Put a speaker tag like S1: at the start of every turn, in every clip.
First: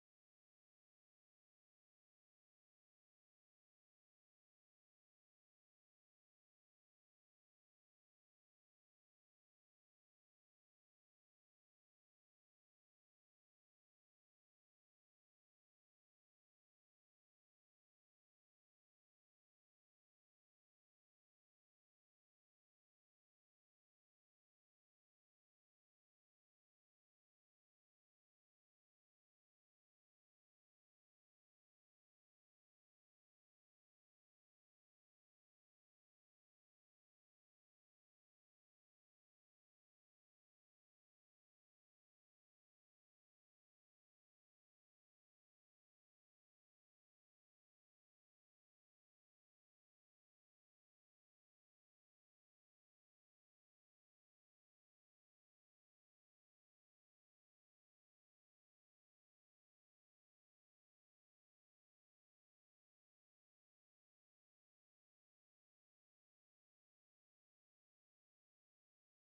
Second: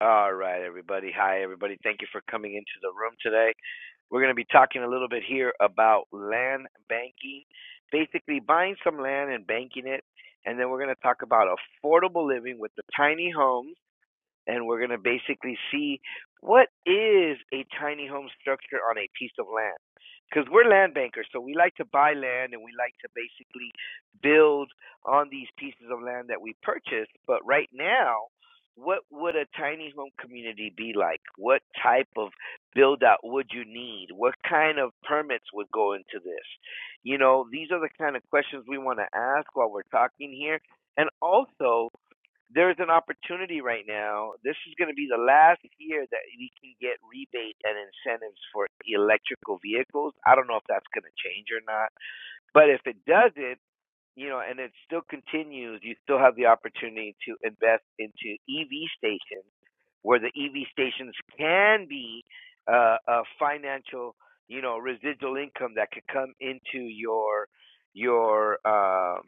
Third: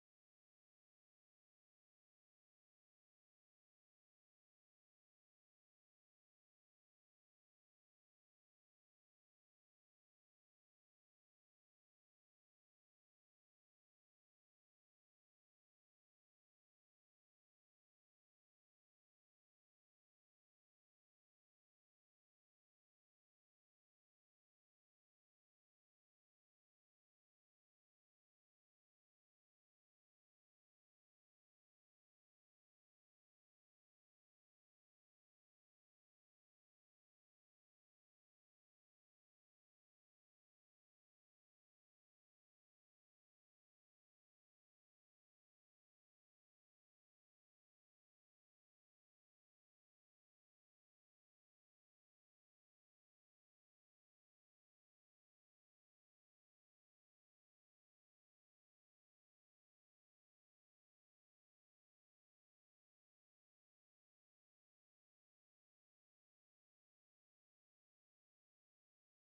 S1: All right, everybody. Hi, everybody. Thank you for coming into the room today. We're going to be talking a little bit here about land banking, basically buying some land and banking it. And then we're going to talk about affordable living with the tiny homes and we're going to basically see what is a tiny home structure on a piece of land. Because we're land bankers, so we like to buy land and we like to basically build on these pieces of land that we purchase. But right now, what would a tiny home community be like? What type of build out would you need? What kind of permits would go into this? You know, these are the kind of questions we want to ask while we're talking here. And also, there's an opportunity right now. This is going to be the last year that we can get rebates and incentives for electrical vehicles. I don't know if that's going to change or not, but if it doesn't, you know, and it still continues, you still have the opportunity to invest into EV stations where the EV stations can be uh, a financial, you know, residual income that could come into your your um,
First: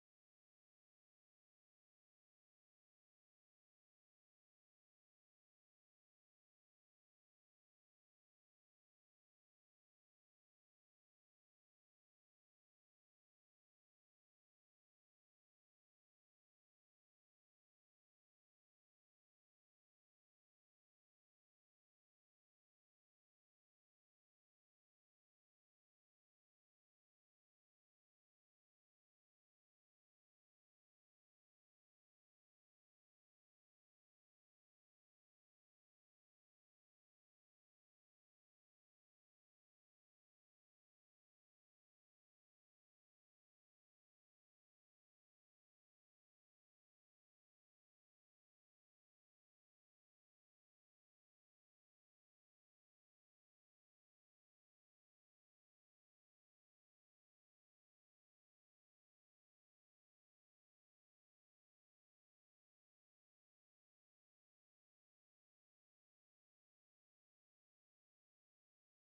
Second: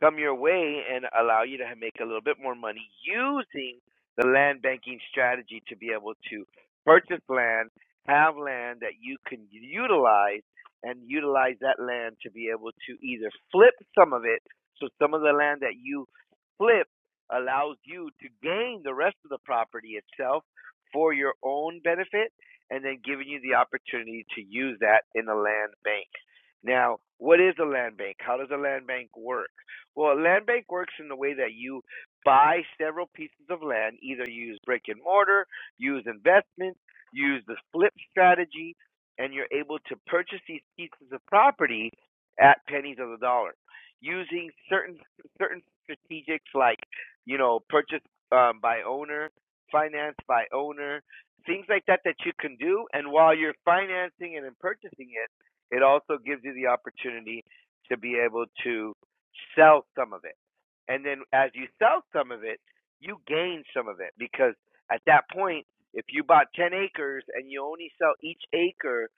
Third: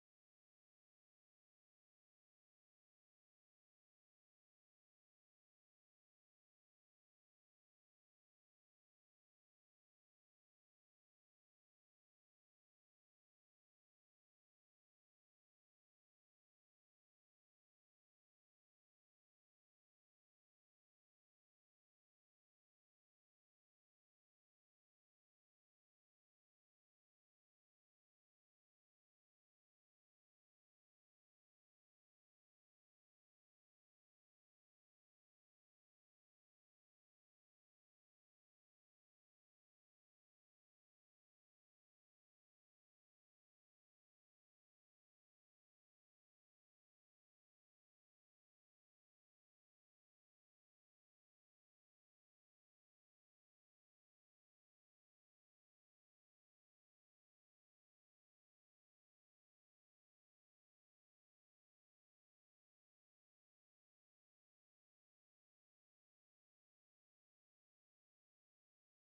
S1: come your way and allow you to make a little bit more money using the land banking strategy to be able to purchase land, have land that you can utilize, and utilize that land to be able to either flip some of it. So, some of the land that you flip allows you to gain the rest of the property itself for your own benefit, and then giving you the opportunity to use that in a land bank. Now, what is a land bank? How does a land bank work? Well, land bank works in the way that you buy several pieces of land, either use brick and mortar, use investment, use the flip strategy, and you're able to purchase these pieces of property at pennies of the dollar using certain certain strategics like you know purchase um, by owner, finance by owner, things like that that you can do. And while you're financing it and purchasing it, it also gives you the opportunity to be able to sell some of it. And then as you sell some of it, you gain some of it because at that point, if you bought 10 acres and you only sell each acre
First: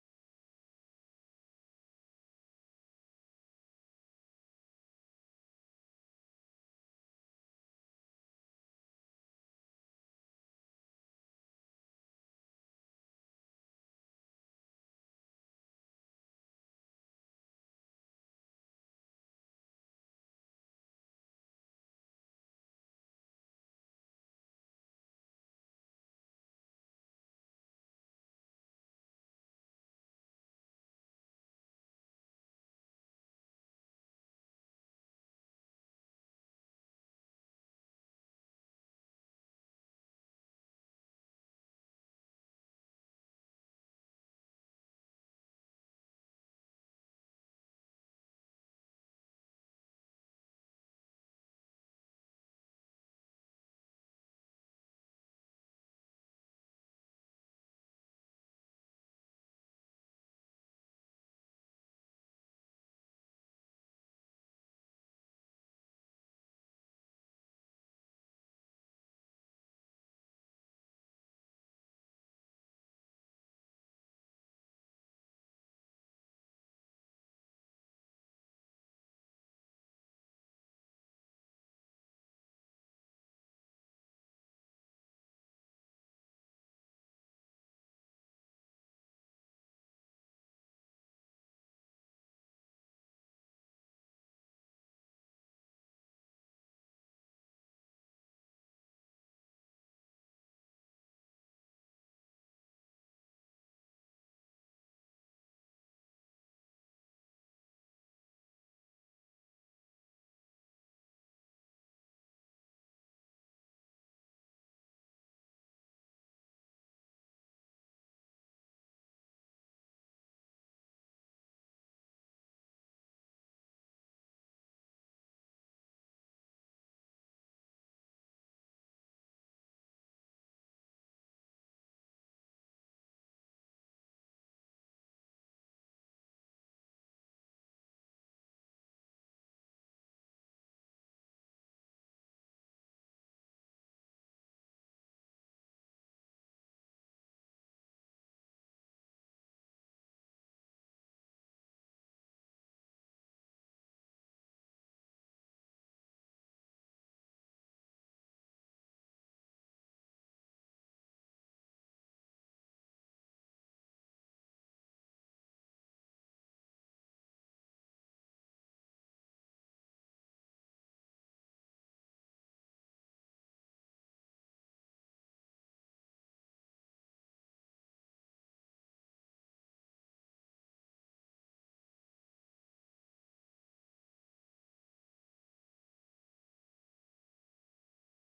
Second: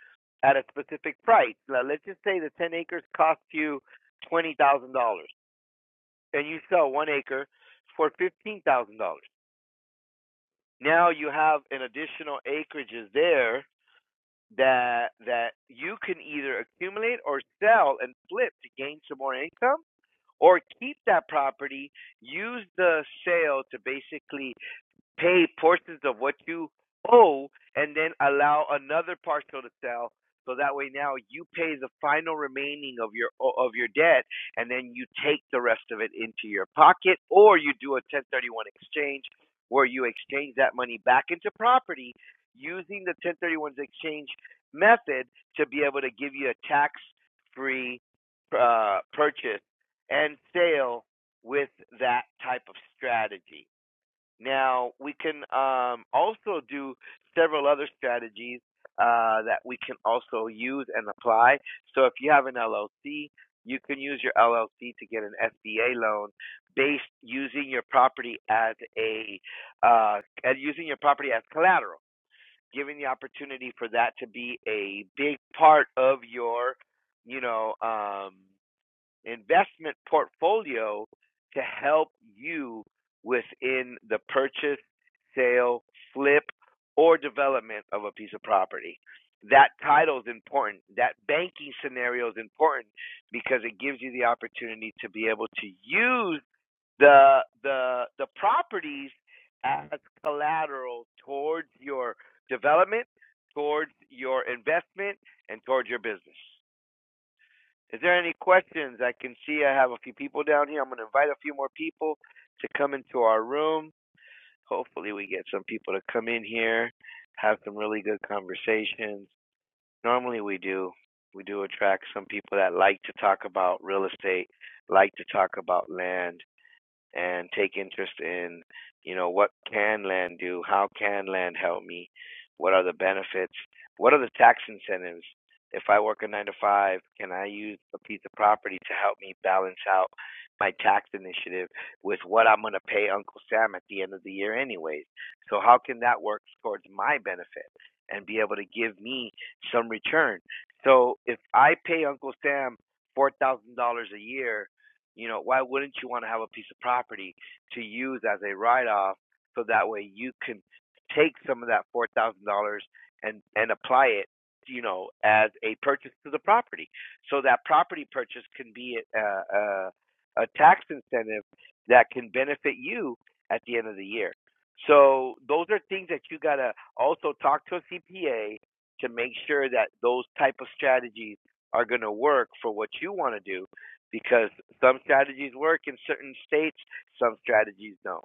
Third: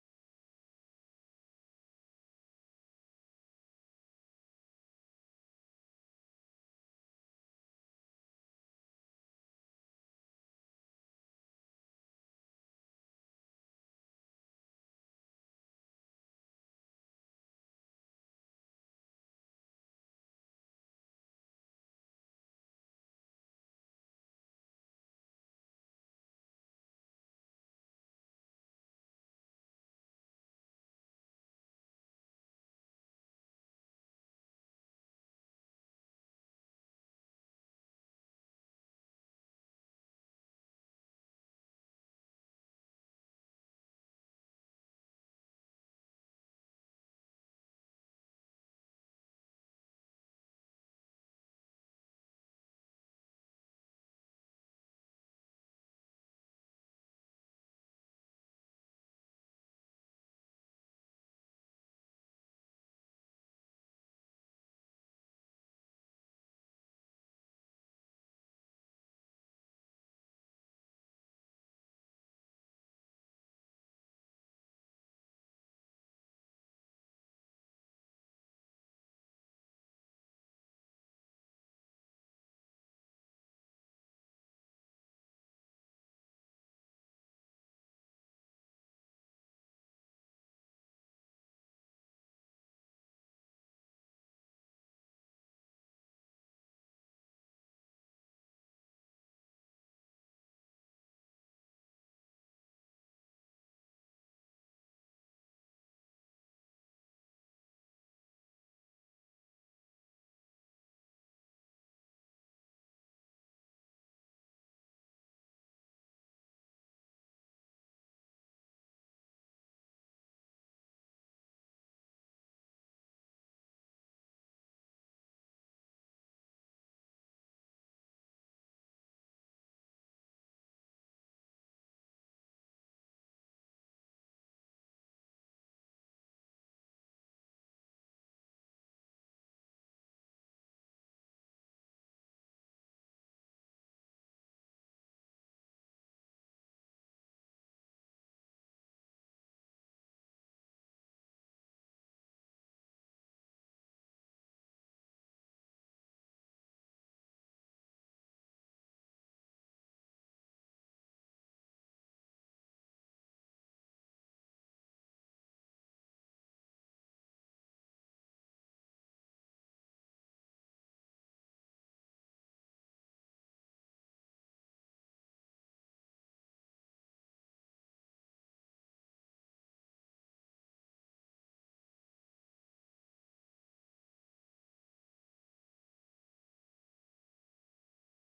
S1: at a specific price, now let's just say the 10 acres cost you $20,000 and you sell one acre for $15,000. Now you have an additional acreages there that that you can either accumulate or sell and flip to gain some more income or keep that property, use the sale to basically pay portions of what you owe and then allow another partial to sell so that way now you pay the final remaining of your of your debt and then you take the rest of it into your pocket or you do a 1031 exchange where you exchange that money back into property using the 1031 exchange method to be able to give you a tax free uh, purchase and sale with that type of strategy now we can um, also do several other strategies uh, that we can also use and apply. So if you have an LLC, you can use your LLC to get an SBA loan based using your property as a uh, and using your property as collateral, giving the opportunity for that to be a big part of your, you know, um, investment portfolio to help you within the purchase, sale, flip, or development of a piece of property. That title is important. That banking scenario is important because it gives you the opportunity to be able to use the the the properties as collateral towards your development, towards your investment, and towards your business. Is there any questions? I can see I have a few people down here. I'm going to invite a few more people to come into our room. Hopefully, we get some people to come in here, have some really good conversations. Normally, we do. We do attract some people that like to talk about real estate, like to talk about land, and take interest in, you know, what can land do? How can land help me? What are the benefits? What are the tax incentives? If I work a nine to five, can I use a piece of property to help me balance out my tax initiative with what I'm going to pay Uncle Sam at the end of the year, anyways? So, how can that work towards my benefit and be able to give me some return? So, if I pay Uncle Sam $4,000 a year you know, why wouldn't you want to have a piece of property to use as a write off so that way you can take some of that four thousand dollars and and apply it, you know, as a purchase to the property. So that property purchase can be a a, a tax incentive that can benefit you at the end of the year. So those are things that you gotta also talk to a CPA to make sure that those type of strategies are going to work for what you want to do because some strategies work in certain states, some strategies don't.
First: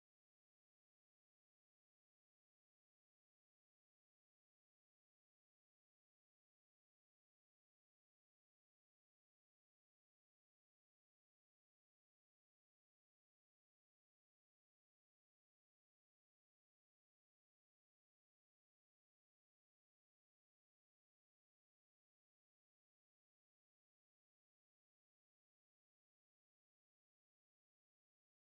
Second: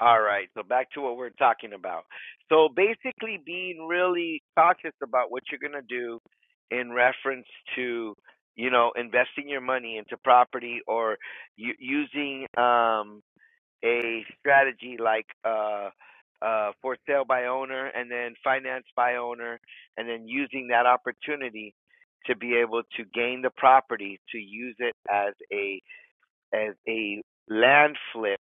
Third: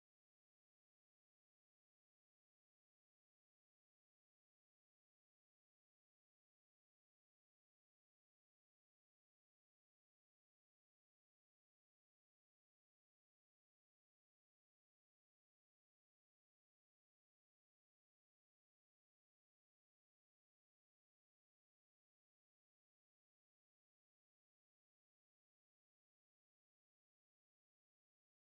S1: All right, so back to what we're talking about. So basically, being really cautious about what you're going to do in reference to, you know, investing your money into property or u- using um, a strategy like uh, uh, for sale by owner and then finance by owner, and then using that opportunity to be able to gain the property to use it as a as a land flip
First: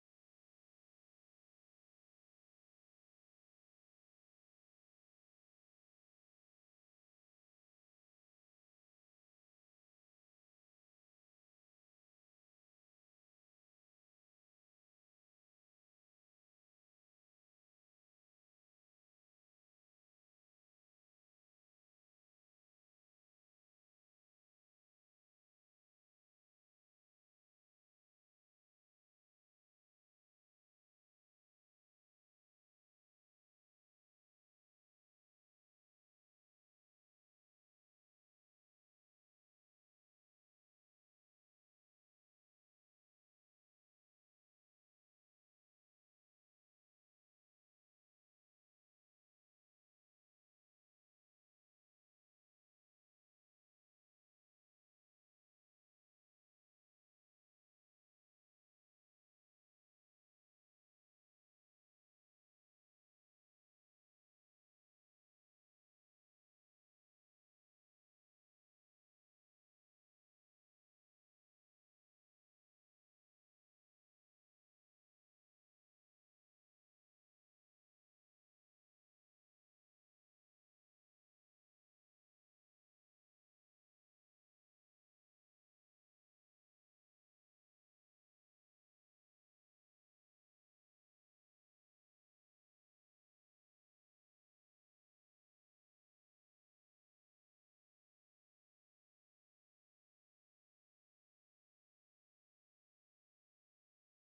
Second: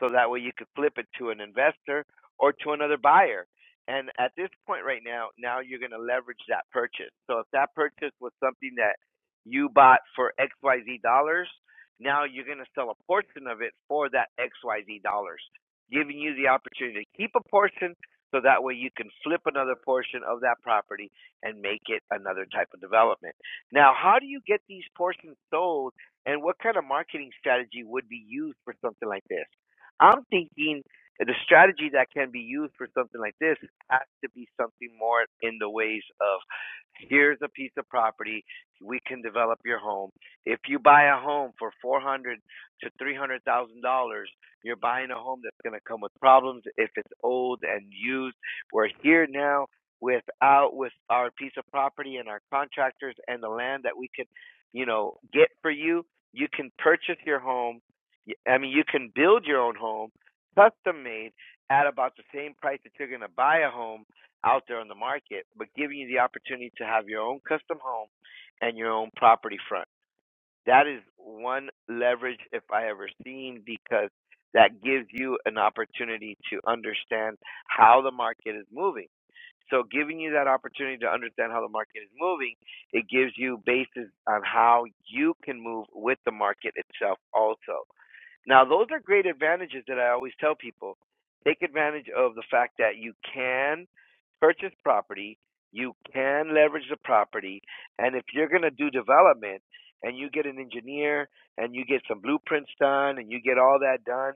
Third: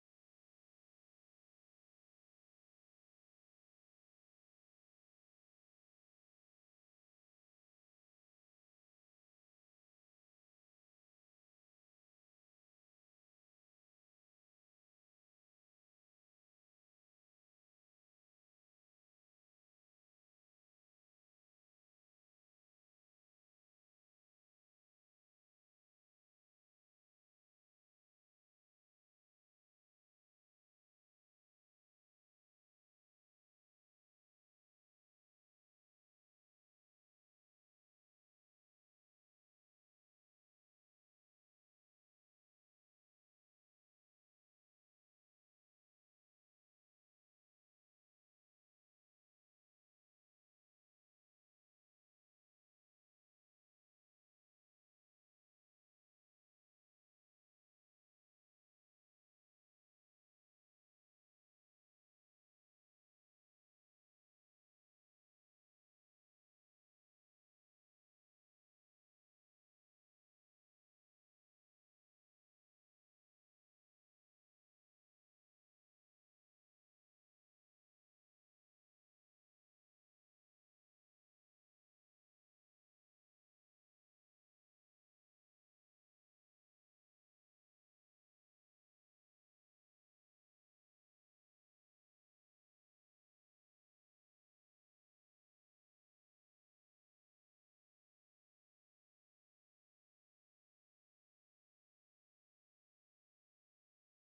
S1: so that way you could flip it to an investor or to another buyer. And at this point right now, now you're going to leverage that purchase. So if that purchase was something that you bought for XYZ dollars, now you're going to sell a portion of it for that XYZ dollars, giving you the opportunity to keep a portion so that way you can flip another portion of that property and make it another type of development. Now, how do you get these portions sold and what kind of marketing strategy would be used for something like this? I'm thinking the strategy that can be used for something like this has to be something more in the ways of here's a piece of property we can develop your home if you buy a home for 400 to 300 thousand dollars you're buying a home that's going to come with problems if it's old and used we're here now with out with our piece of property and our contractors and the land that we can you know get for you you can purchase your home. I mean, you can build your own home, custom made, at about the same price that you're going to buy a home out there on the market, but giving you the opportunity to have your own custom home and your own property front. That is one leverage if I ever seen because that gives you an opportunity to understand how the market is moving. So giving you that opportunity to understand how the market is moving, it gives you basis on how you can move with the market itself also. Now, those are great advantages that I always tell people. Take advantage of the fact that you can purchase property, you can leverage the property, and if you're going to do development, and you get an engineer and you get some blueprints done and you get all that done,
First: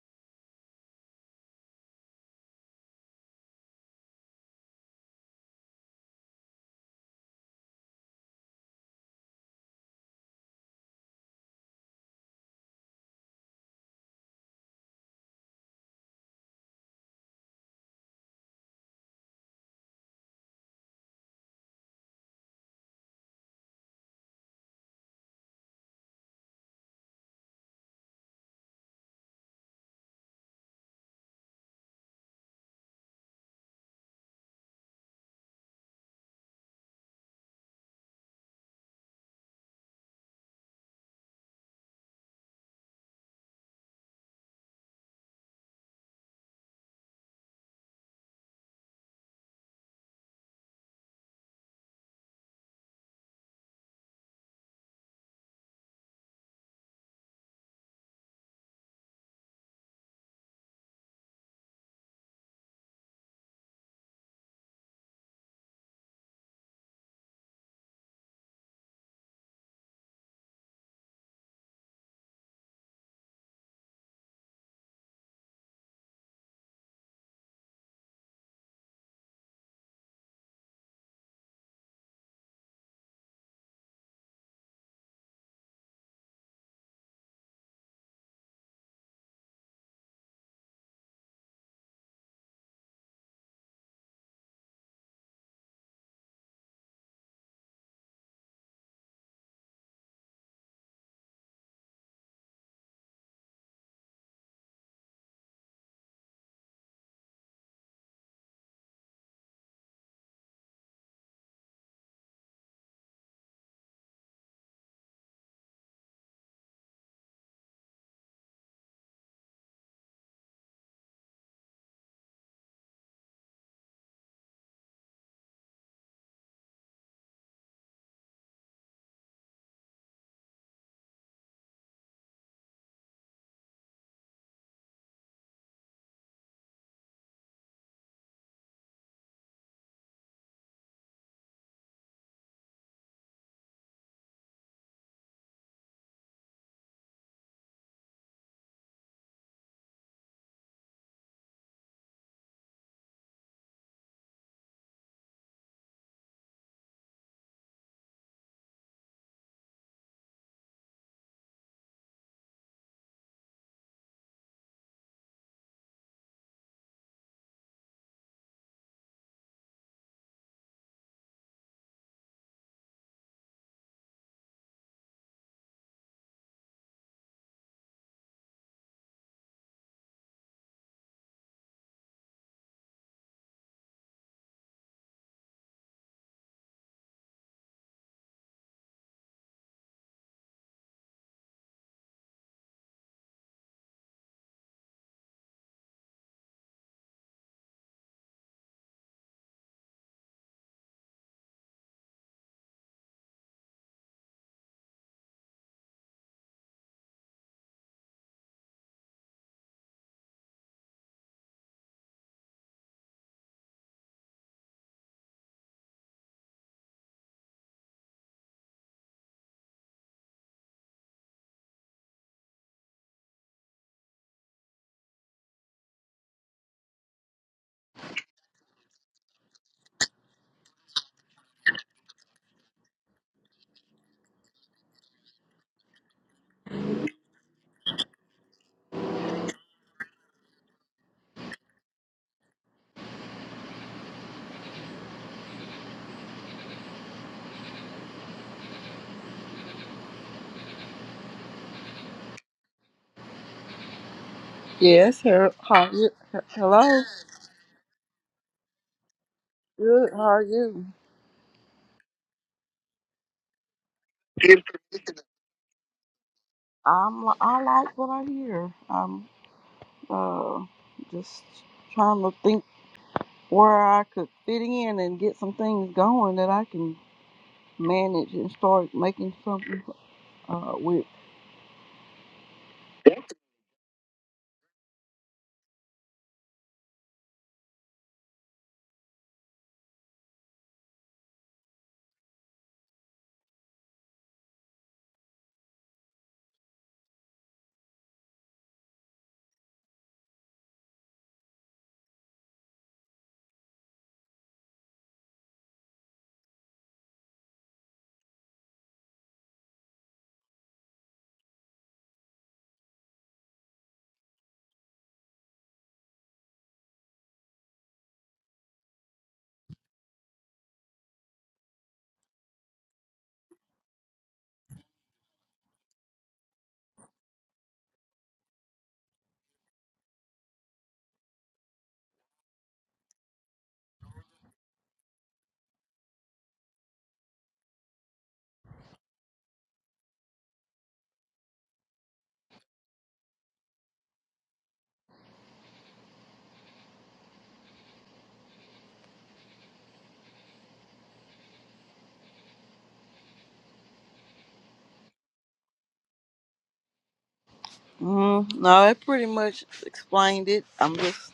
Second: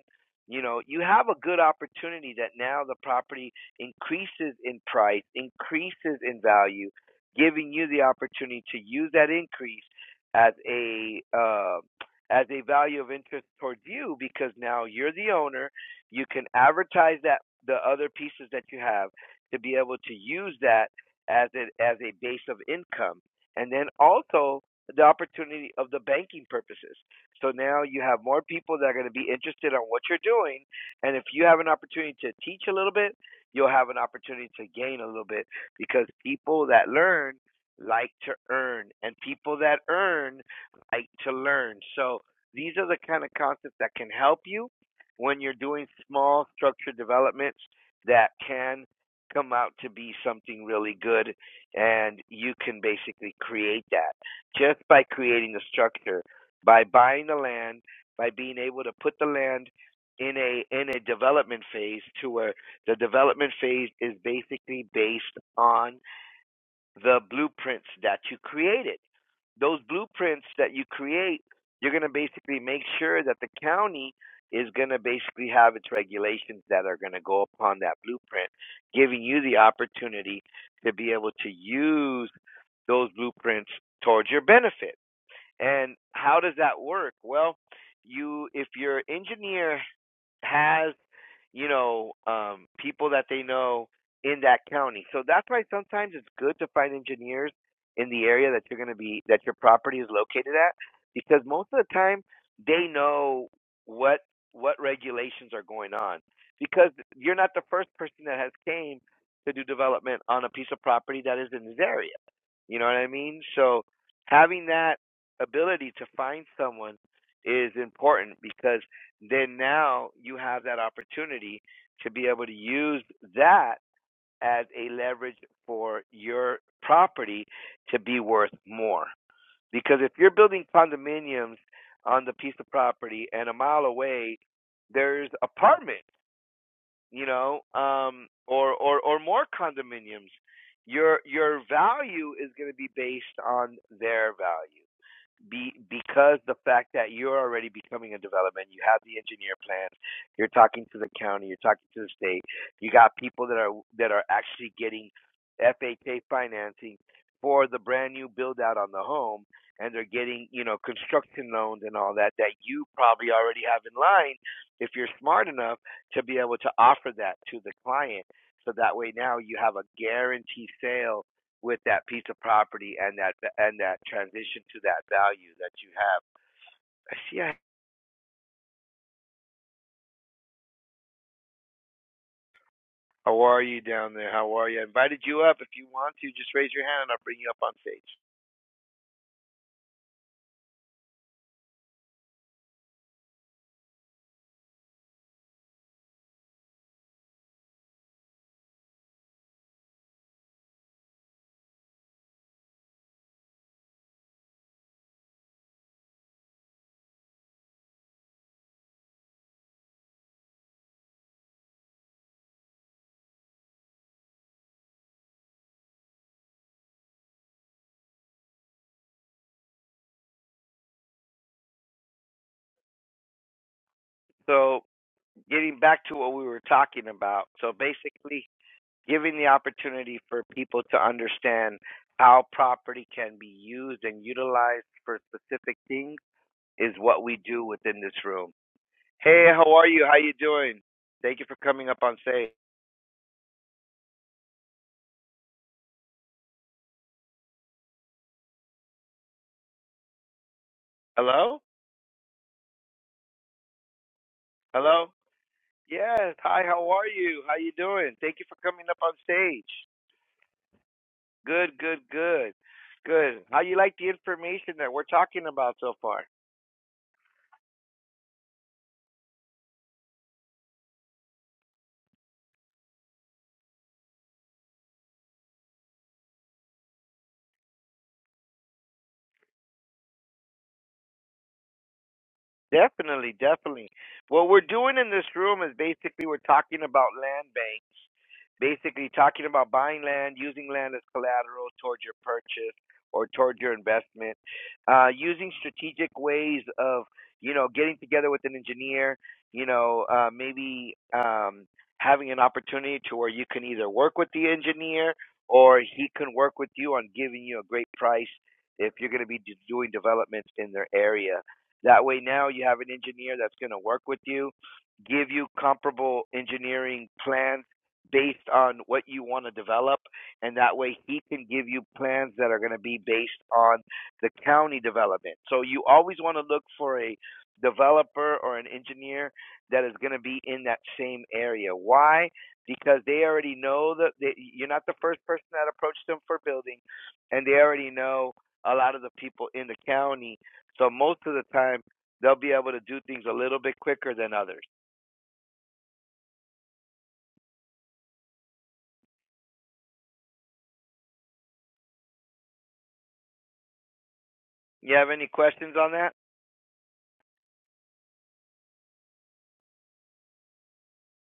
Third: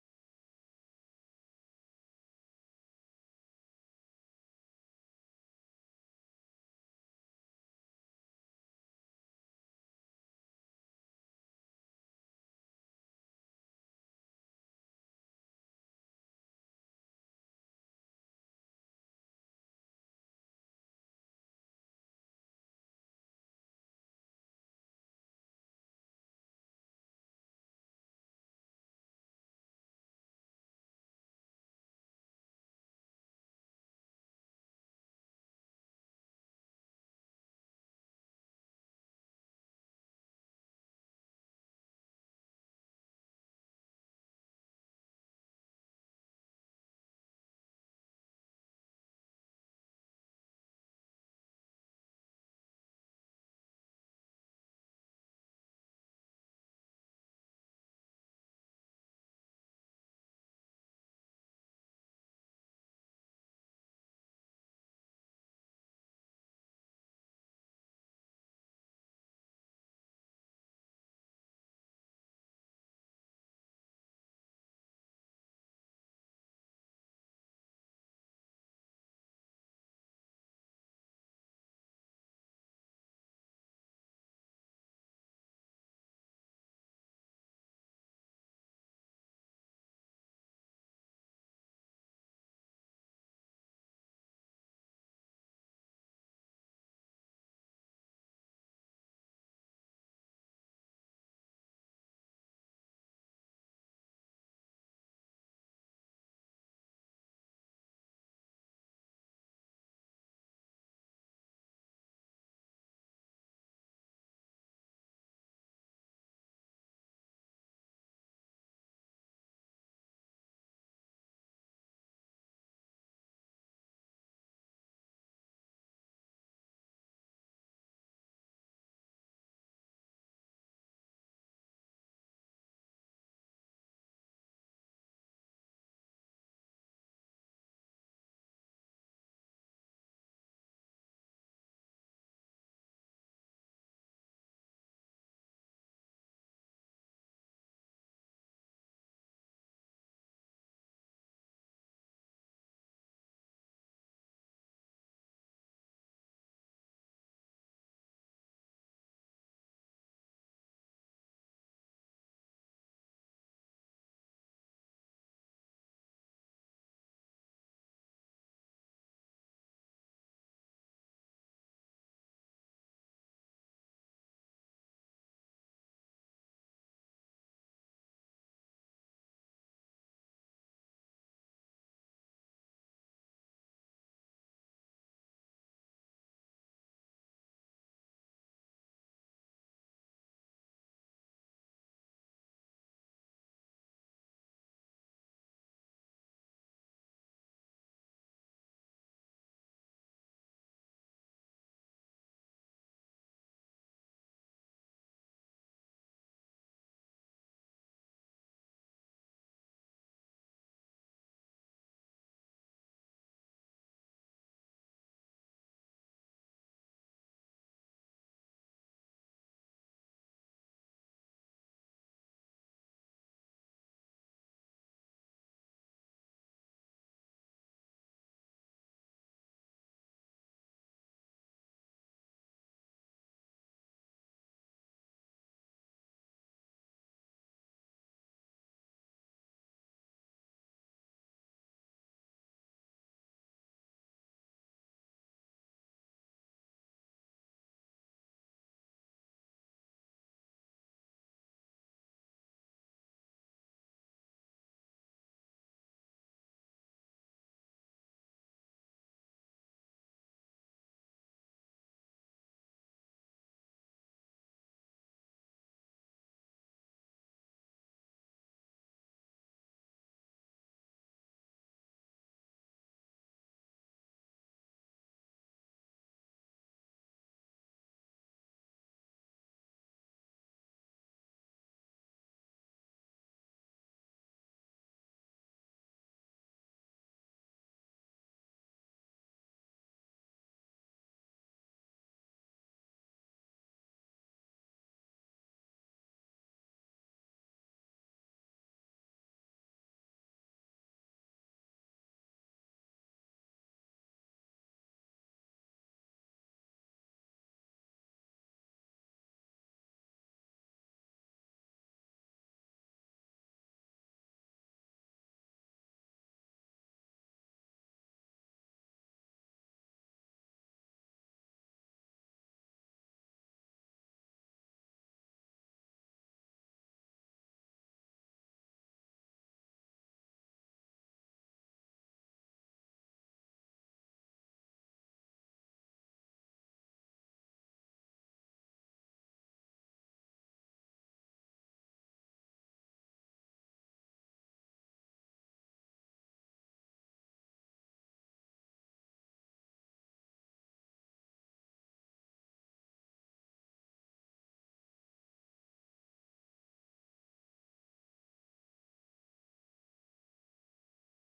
S1: you know, you have a good opportunity that now the property increases in price, increases in value, giving you the opportunity to use that increase as a uh, as a value of interest towards you because now you're the owner. You can advertise that the other pieces that you have to be able to use that as a, as a base of income, and then also the opportunity of the banking purposes. So now you have more people that are going to be interested on what you're doing, and if you have an opportunity to teach a little bit, you'll have an opportunity to gain a little bit because people that learn like to earn, and people that earn like to learn. So these are the kind of concepts that can help you when you're doing small structured developments that can come out to be something really good and you can basically create that just by creating a structure, by buying the land, by being able to put the land in a in a development phase to where the development phase is basically based on the blueprints that you created. Those blueprints that you create, you're going to basically make sure that the county is going to basically have its regulations that are going to go upon that blueprint, giving you the opportunity to be able to use those blueprints towards your benefit and how does that work? Well, you if your engineer has you know um, people that they know in that county. So that's why sometimes it's good to find engineers in the area that you're going to be that your property is located at, because most of the time they know what what regulations are going on. Because you're not the first person that has came to do development on a piece of property that is in this area. You know what I mean? So having that ability to find someone is important because then now you have that opportunity to be able to use that as a leverage for your property to be worth more. Because if you're building condominiums on the piece of property and a mile away there's apartments, you know, um, or, or or more condominiums, your your value is going to be based on their value be because the fact that you're already becoming a development, you have the engineer plans, you're talking to the county, you're talking to the state, you got people that are that are actually getting FHA financing for the brand new build out on the home and they're getting, you know, construction loans and all that that you probably already have in line if you're smart enough to be able to offer that to the client. So that way now you have a guaranteed sale with that piece of property and that and that transition to that value that you have. I see. I- How are you down there? How are you? I invited you up. If you want to, just raise your hand. I'll bring you up on stage. So, getting back to what we were talking about. So basically, giving the opportunity for people to understand how property can be used and utilized for specific things is what we do within this room. Hey, how are you? How you doing? Thank you for coming up on stage. Hello? Hello?
S2: Yes, her, how you,
S1: Yes.
S2: he-
S1: Hi,
S2: hello.
S1: how are you? How you doing? Thank you for coming up on stage.
S2: Good, how are you?
S1: Good, good, good. Good. How you like the information that we're talking about so far?
S2: I'm I like what I hear. I'm uh just trying to think where I could fit in and get some things going that I can manage and start making something uh with.
S1: Definitely, definitely. What we're doing in this room is basically we're talking about land banks, basically talking about buying land, using land as collateral towards your purchase or towards your investment, uh, using strategic ways of, you know, getting together with an engineer, you know, uh, maybe um, having an opportunity to where you can either work with the engineer or he can work with you on giving you a great price if you're going to be d- doing developments in their area that way, now you have an engineer that's going to work with you, give you comparable engineering plans based on what you want to develop, and that way he can give you plans that are going to be based on the county development. So you always want to look for a developer or an engineer that is going to be in that same area. Why? Because they already know that they, you're not the first person that approached them for building, and they already know a lot of the people in the county so most of the time, they'll be able to do things a little bit quicker than others. You have any questions on that?
S2: Mm, no, that pretty much explained it. I'm just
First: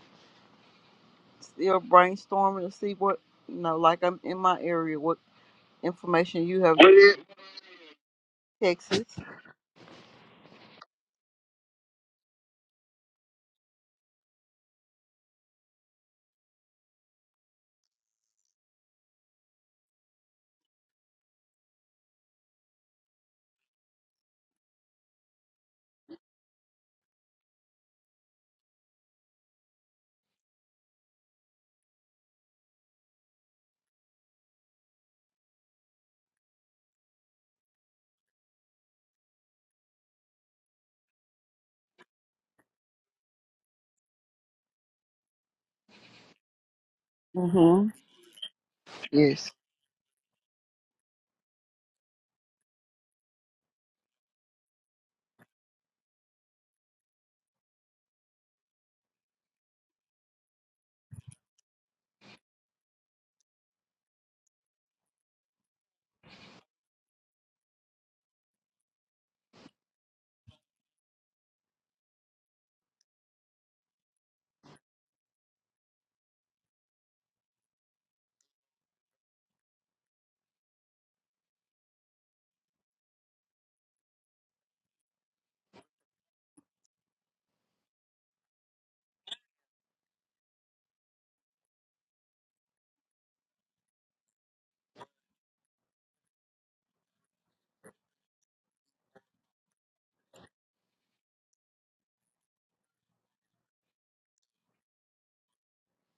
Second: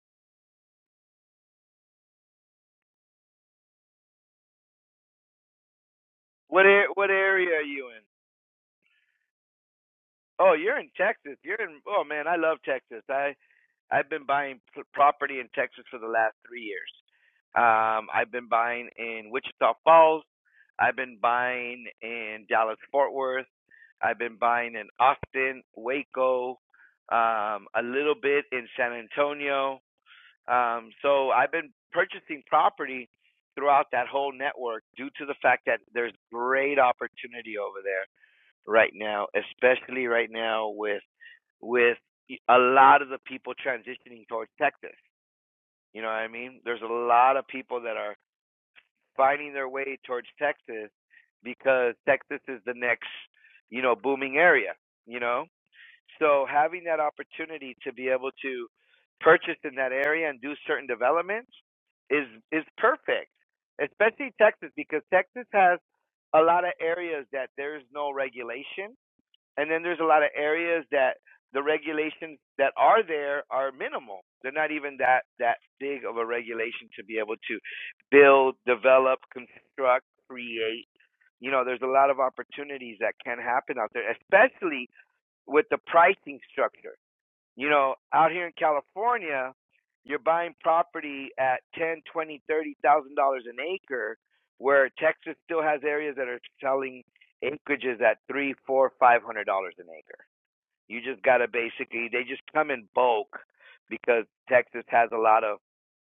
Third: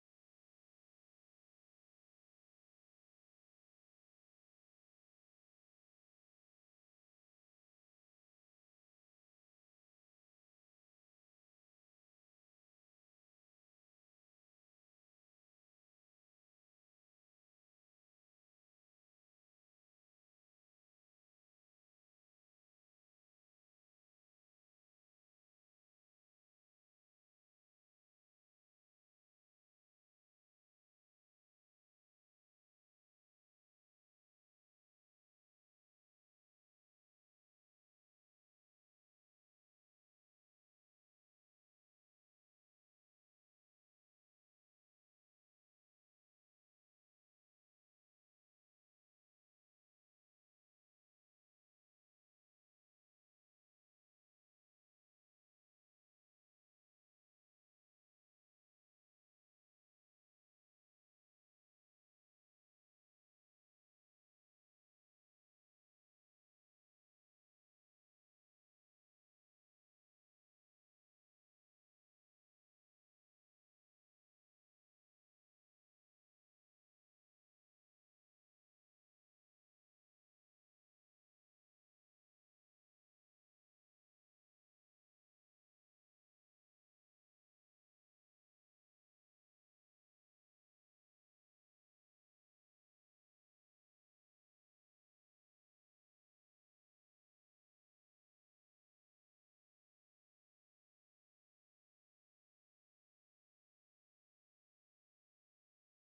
S2: still brainstorming to see what you know, like I'm in my area, what information you
S1: What
S2: have
S1: ar- what area are you in?
S2: Texas.
S1: Oh, you're in Texas. You're in. Oh man, I love Texas. I I've been buying p- property in Texas for the last three years. Um, I've been buying in Wichita Falls. I've been buying in Dallas Fort Worth. I've been buying in Austin, Waco, um, a little bit in San Antonio. Um, so I've been purchasing property throughout that whole network due to the fact that there's great opportunity over there right now, especially right now with with a lot of the people transitioning towards Texas. You know what I mean? There's a lot of people
S2: Mm-hmm.
S1: that are
S2: Yes.
S1: finding their way towards Texas because Texas is the next, you know, booming area, you know? So having that opportunity to be able to purchase in that area and do certain developments is is perfect, especially Texas because Texas has a lot of areas that there's no regulation, and then there's a lot of areas that the regulations that are there are minimal. They're not even that that big of a regulation to be able to build, develop, construct, create. You know, there's a lot of opportunities that can happen out there, especially with the pricing structure. You know, out here in California, you're buying property at ten, twenty, thirty thousand dollars an acre, where Texas still has areas that are selling acreages at three, four, five hundred dollars an acre. You just gotta basically they just come in bulk because Texas has a lot of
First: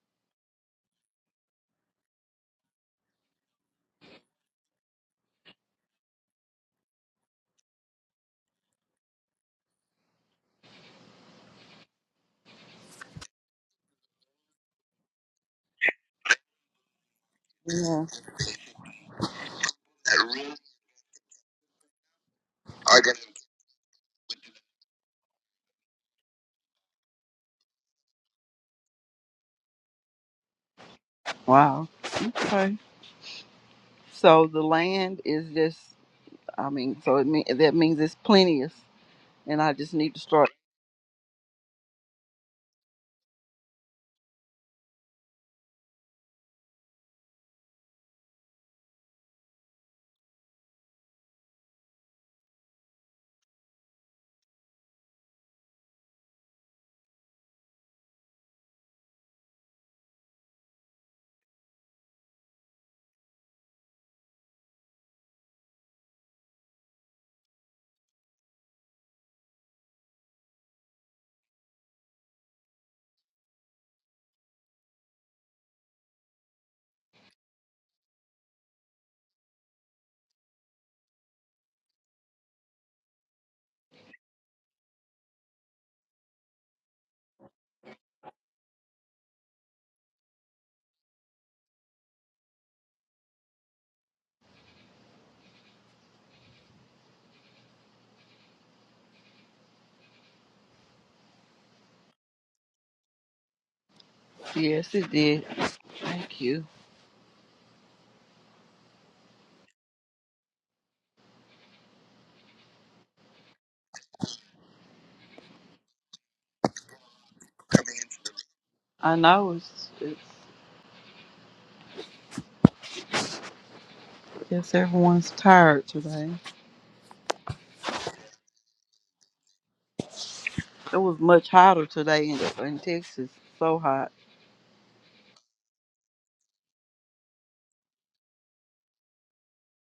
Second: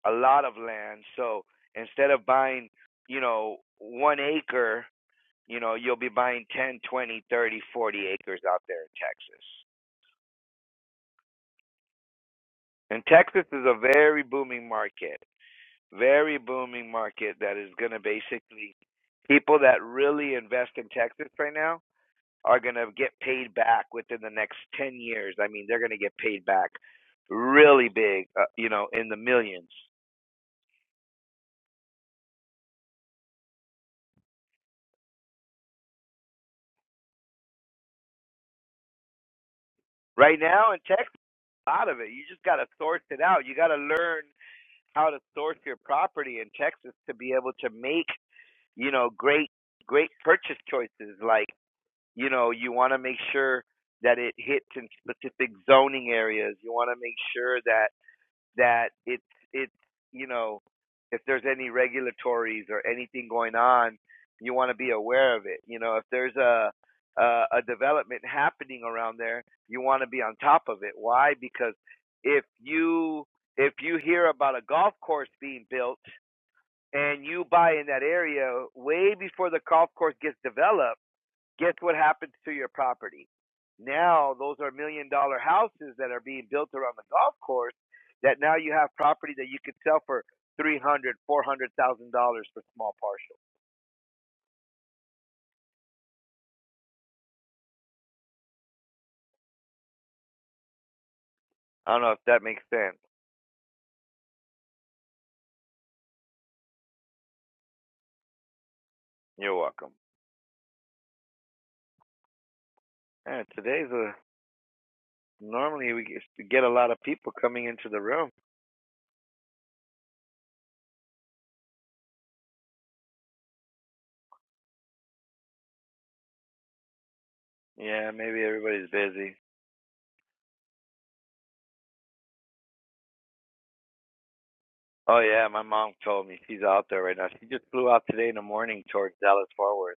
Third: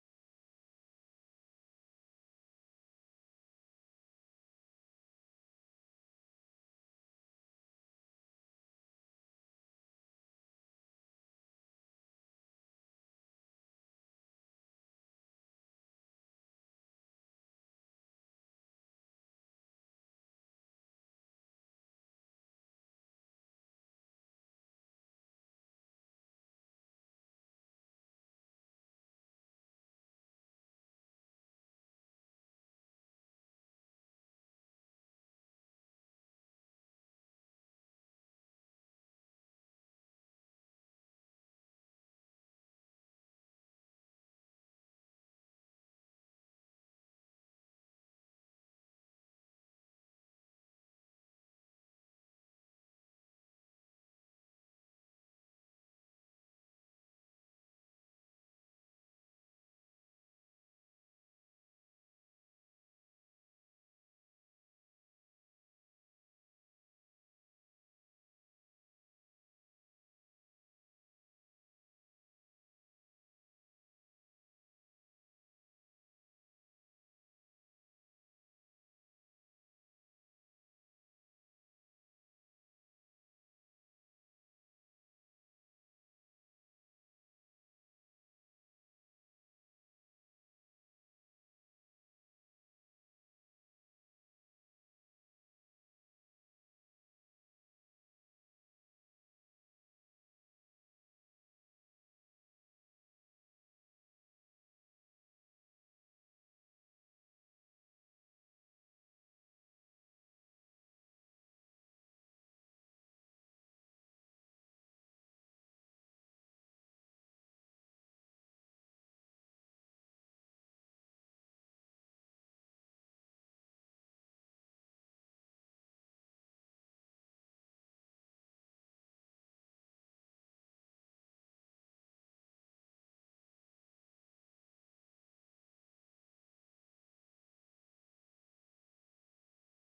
S1: a lot of land. So instead of buying, you know, one acre, you know, you'll be buying ten, twenty, thirty, forty acres out there in Texas. And Texas is a very booming market, very booming market that is going to basically, people that really invest in Texas right now are going to get paid back within the next 10 years. I mean, they're going to get paid back really big, uh, you know, in the millions.
S2: Wow. Okay. So the land is just, I mean, so it mean, that means it's plenteous, and I just need to
S1: Right
S2: start.
S1: now in Texas, a lot of it, you just got to source it out. You got to learn how to source your property in Texas to be able to make, you know, great, great purchase choices. Like, You know, you want to make sure that it hits in specific zoning areas. You want to make sure that that it's it's you know if there's any regulatories or anything going on, you want to be aware of it. You know, if there's a a, a development happening around there, you want to be on top of it. Why? Because if you if you hear about a golf course being built and you buy in that area way before the golf course gets developed Guess what happens to your property? Now those are million dollar houses that are being built around the golf course that now you have property that you could sell for three hundred, four hundred thousand dollars for small parcels. I don't know if that makes sense.
S2: Yes, it did. Thank you.
S1: You're welcome. Yeah, today's a normally we get get a lot of people coming into the room.
S2: I know it's. it's guess everyone's tired today.
S1: Yeah, maybe everybody's busy.
S2: It was much hotter today in, in Texas. So hot.
S1: Oh yeah, my mom told me she's out there right now. She just flew out today in the morning towards Dallas Fort Worth.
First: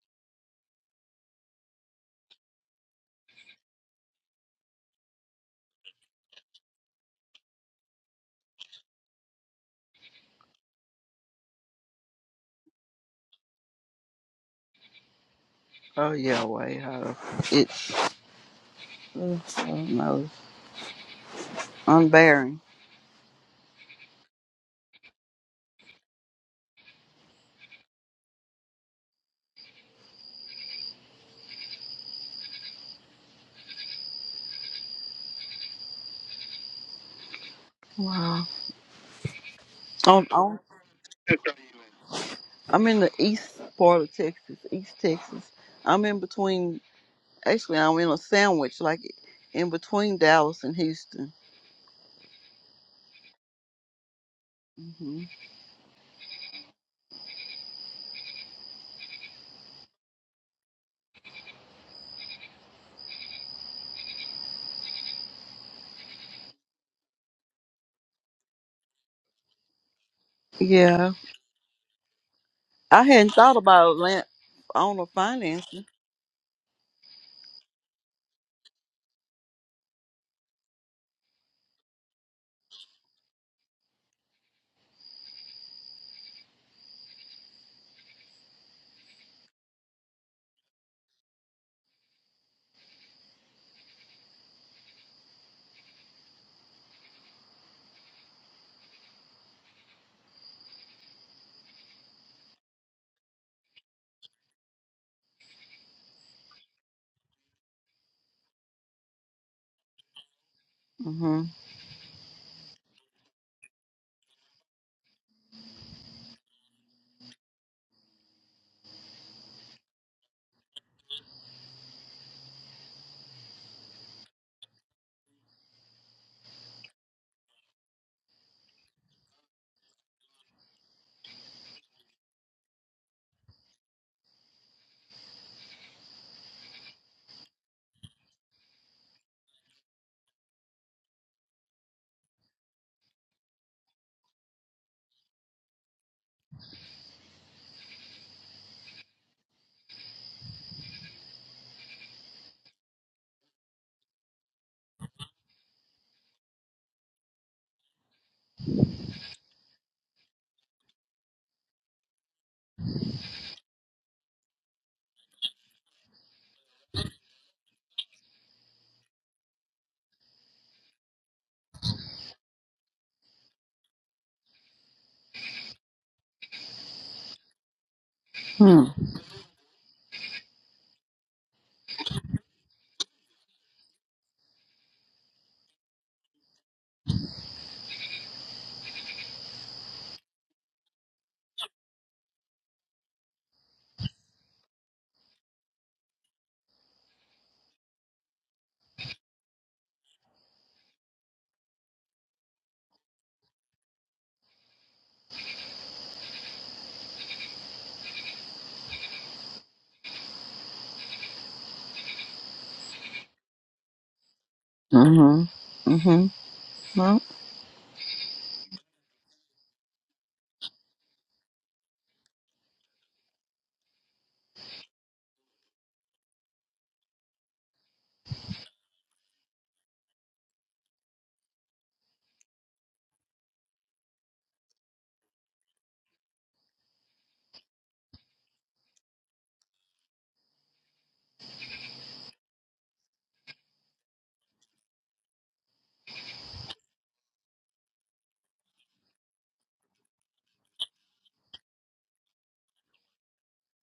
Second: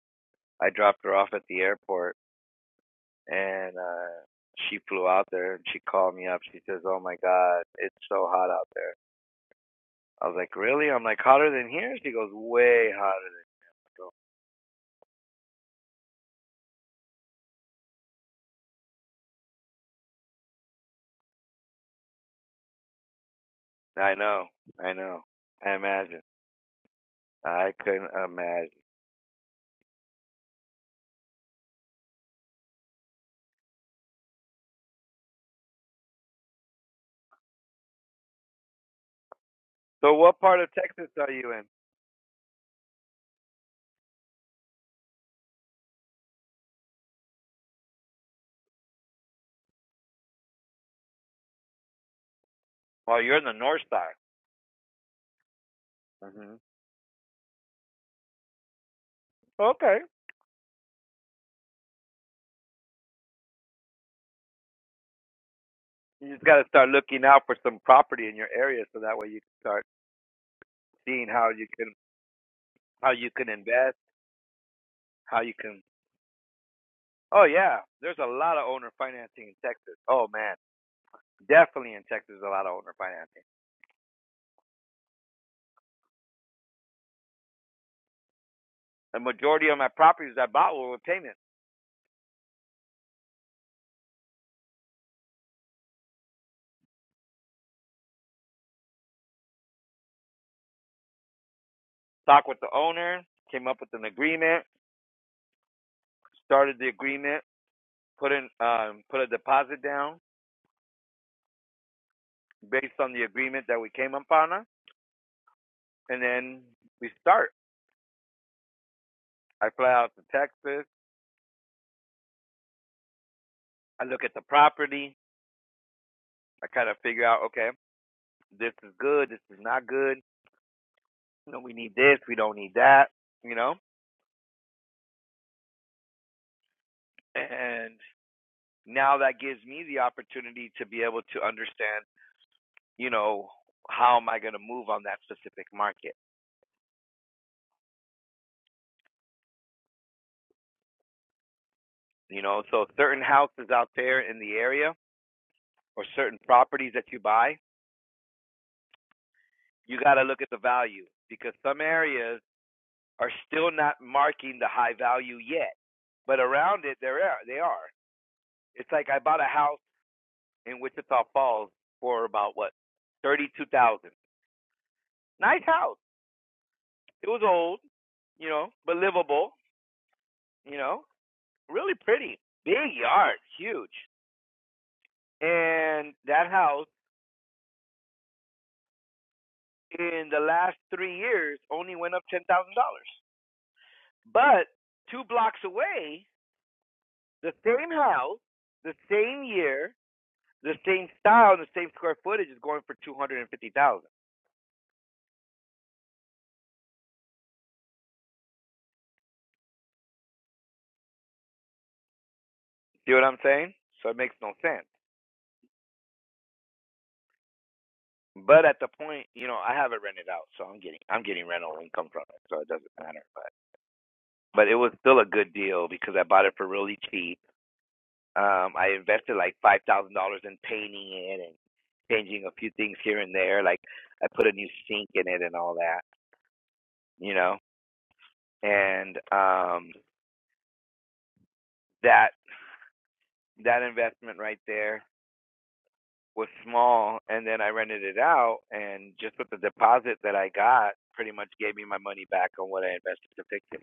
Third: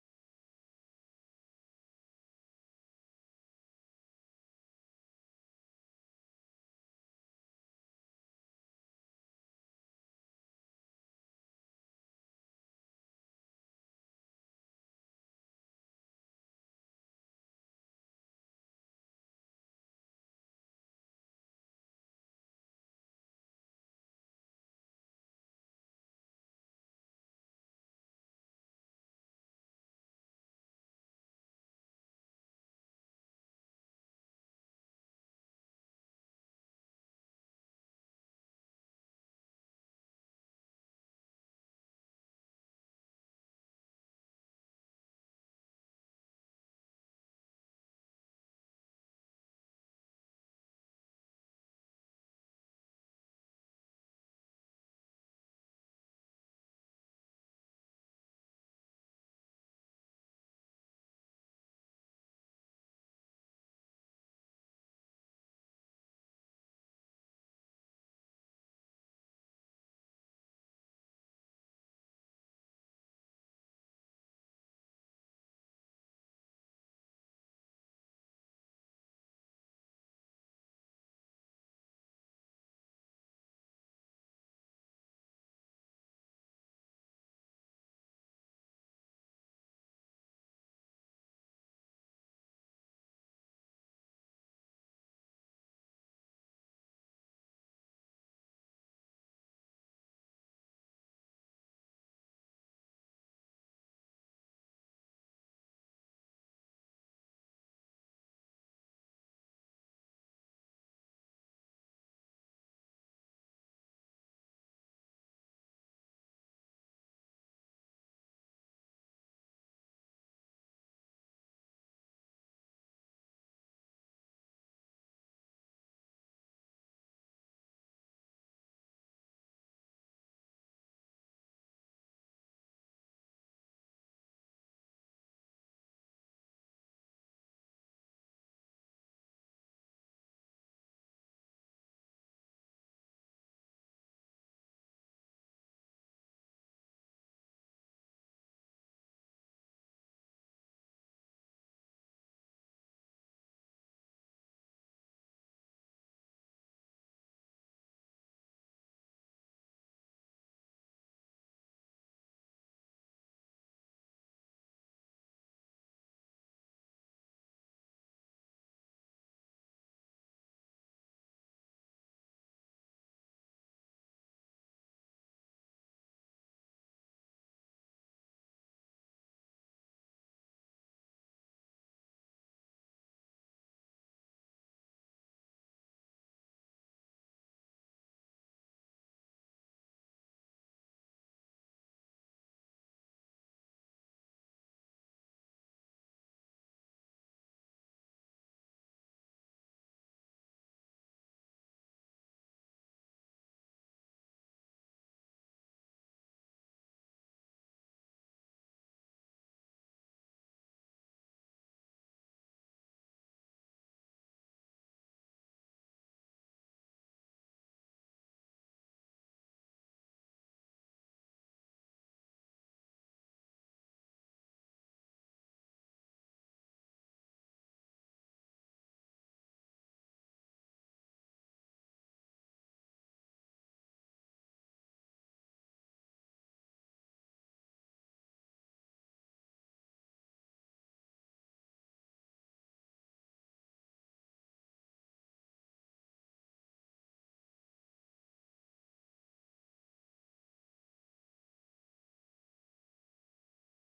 S1: I dropped her off at the airport and uh, she flew out there and she called me up. She says, "Oh my God, it's so hot out there." I was like, "Really?" I'm like, "Hotter than here?" She goes, "Way hotter than." Here. So,
S2: Oh yeah, way hotter. It's. Uh, I don't know. Unbearing.
S1: I know, I know. I imagine. I couldn't imagine.
S2: Wow.
S1: So,
S2: I'm,
S1: what
S2: I'm
S1: part of Texas are you in?
S2: I'm in the east part of Texas, East Texas. I'm in between Actually, I'm in a sandwich, like in between Dallas and Houston.
S1: Well, you're in the north side.
S2: hmm
S1: hmm Okay. You just got to start looking out for some property in your area, so that way you can start
S2: Yeah,
S1: seeing how you can
S2: I
S1: how you
S2: hadn't
S1: can
S2: thought about
S1: invest,
S2: land owner
S1: how you can.
S2: financing.
S1: Oh yeah, there's a lot of owner financing in Texas. Oh man, Definitely in Texas, a lot of owner financing. The majority of my properties I bought were with payments. Talked with the owner, came up with an agreement, started the agreement, put in um, put a deposit down
S2: Mm-hmm.
S1: based on the agreement that we came up on, and then we start. I fly out to Texas. I look at the property. I kind of figure out, okay, this is good, this is not good. You know, we need this, we don't need that. You know, and now that gives me the opportunity to be able to understand you know, how am I going to move on that specific market? You know, so certain houses out there in the area or certain properties that you buy, you got to look at the value because some areas are still not marking the high value yet, but around it, there are, they are. It's like I bought a house in Wichita Falls for about what, 32,000. Nice house. It was old, you know,
S2: Hmm.
S1: but livable, you know, really pretty. Big yard, huge. And that house in the last three years only went up ten thousand dollars. But two blocks away, the same house, the same year, the same style, the same square footage is going for two hundred and fifty thousand. dollars. See what I'm saying? So it makes no sense.
S2: Mm-hmm. Mm-hmm. No.
S1: But at the point, you know, I have it rented out, so I'm getting I'm getting rental income from it, so it doesn't matter. But but it was still a good deal because I bought it for really cheap Um, I invested like five thousand dollars in painting it and changing a few things here and there. Like I put a new sink in it and all that, you know. And um, that that investment right there was small, and then I rented it out, and just with the deposit that I got, pretty much gave me my money back on what I invested to fix it.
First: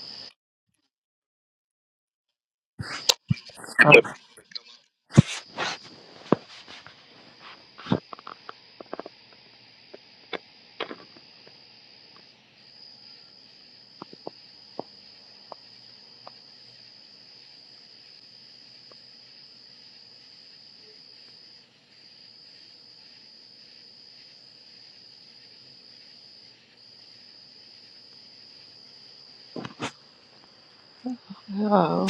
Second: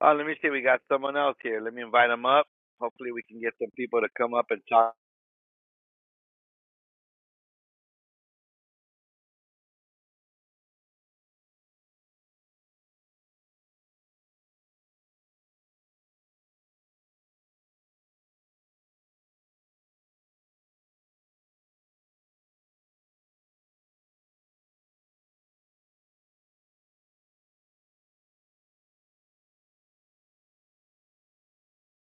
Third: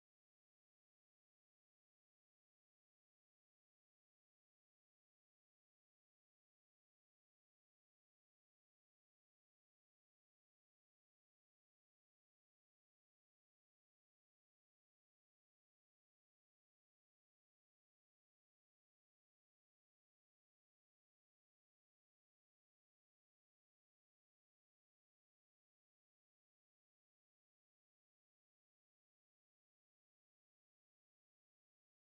S1: Oh, let me see, we got someone else here. Let me invite them up. Hopefully, we can get some people to come up and talk.
S2: Oh.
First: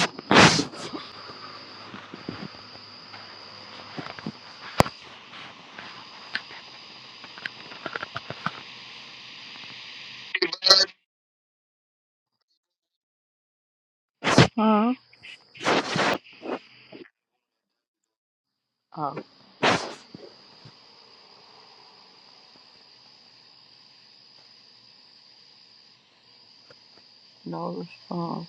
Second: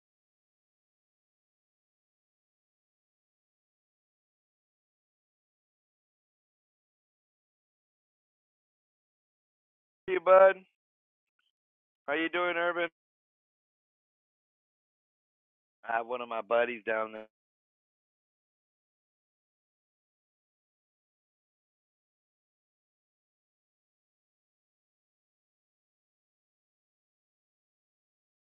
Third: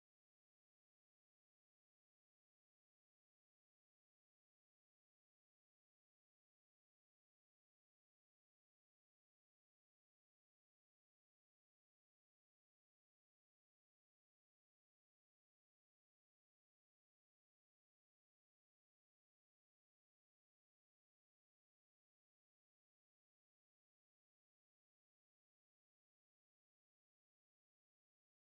S1: to you, bud, how you doing, Urban?
S2: Huh?
S1: I have one of my buddies down there.
S2: Oh. No response.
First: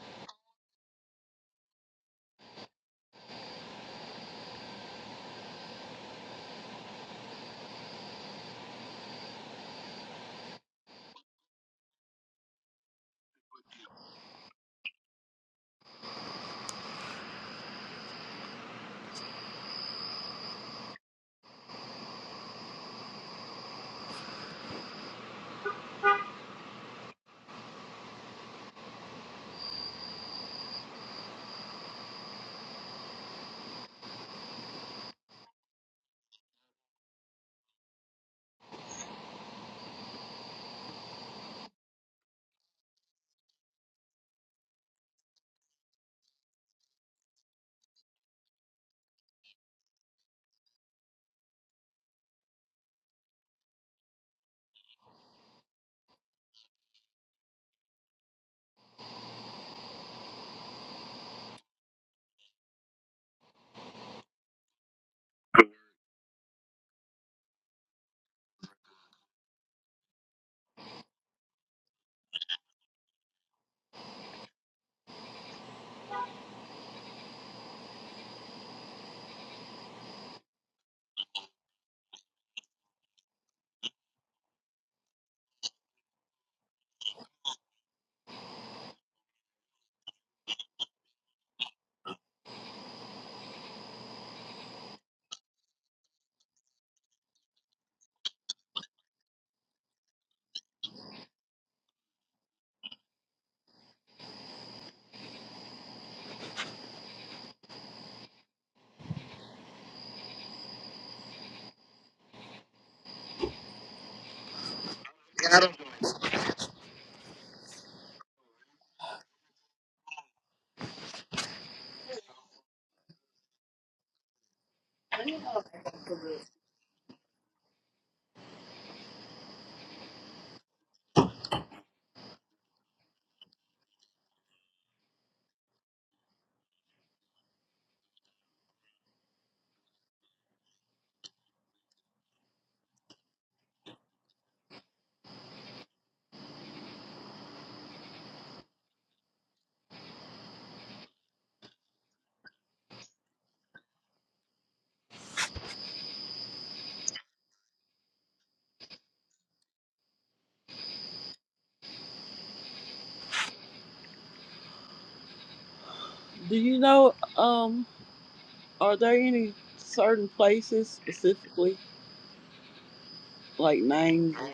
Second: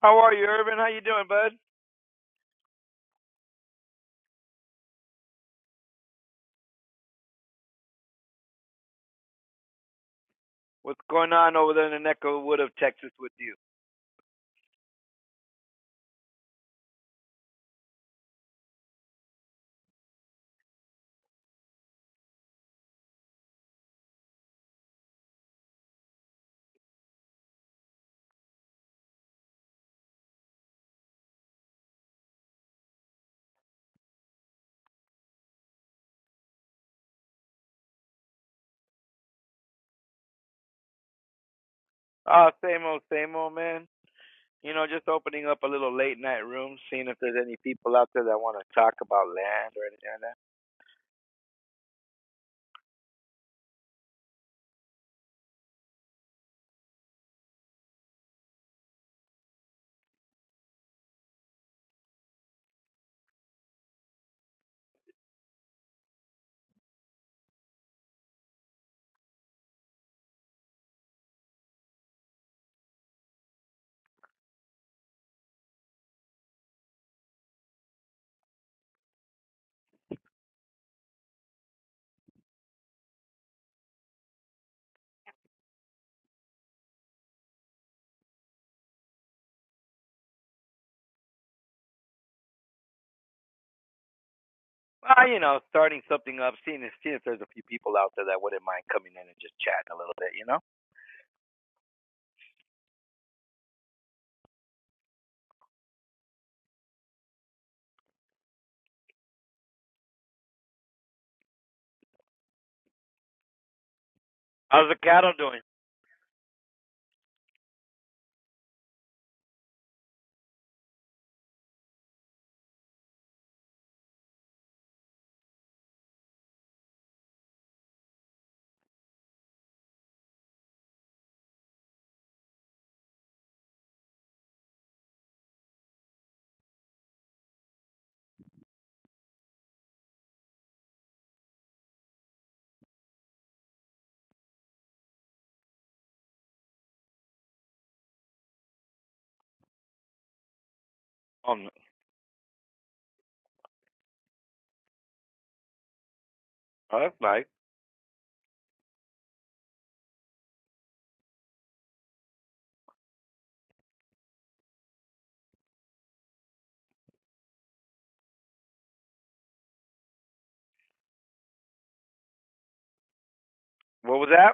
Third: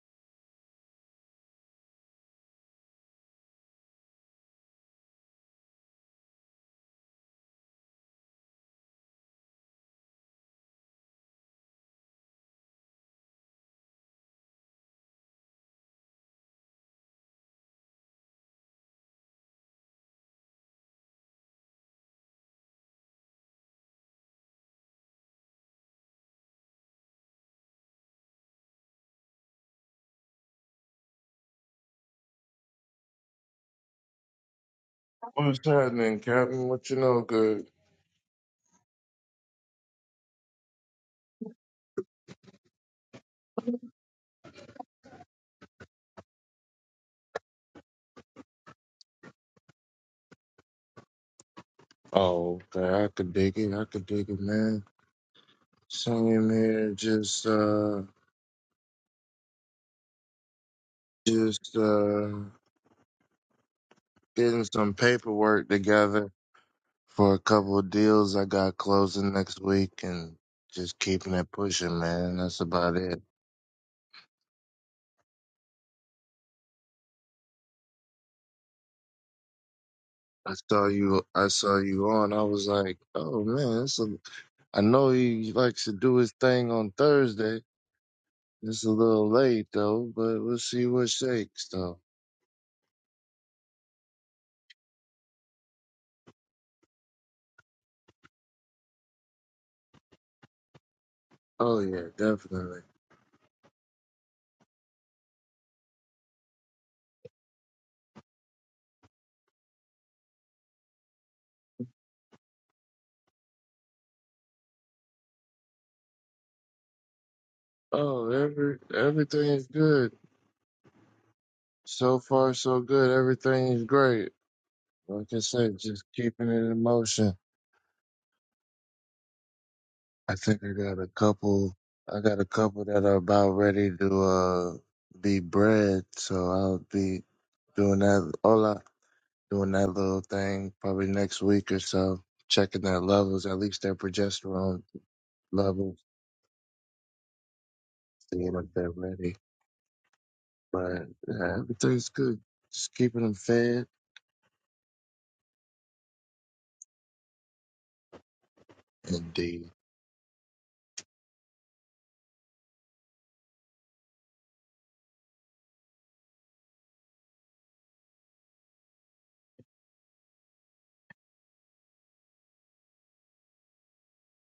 S1: How are you, Urban? How you doing, bud? What's going on over there in the neck of the wood of Texas with you?
S3: What's happening, Captain? What you know good?
S1: Ah, same old, same old, man. You know, just opening up a little late night room, seeing if there's any people out there that want to talk about land or anything like that.
S3: Oh, okay. I could dig it. I could dig it, man. Sitting here just uh just uh getting some paperwork together for a couple of deals I got closing next week and just keeping it pushing, man. That's about it. I saw you I saw you on. I was like, oh man, it's a, I know he likes to do his thing on Thursday. It's a little late though, but we'll see what shakes though.
S1: Well, you know, starting something up, seeing if, seeing if there's a few people out there that wouldn't mind coming in and just chatting a little bit, you know?
S3: Oh yeah, definitely.
S1: How's the cattle doing?
S3: Oh, every everything is good. So far, so good. Everything is great. Like I said, just keeping it in motion. I think I got a couple. I got a couple that are about ready to uh be bred, so I'll be doing that. Hola, doing that little thing probably next week or so. Checking their levels, at least their progesterone levels, seeing if they're ready. But yeah,
S1: Um,
S3: everything's good. Just keeping them fed.
S1: uh, like,
S3: Indeed.
S2: Do you know? Um. Are there any certain places specifically, like
S1: what was
S2: names?
S1: that?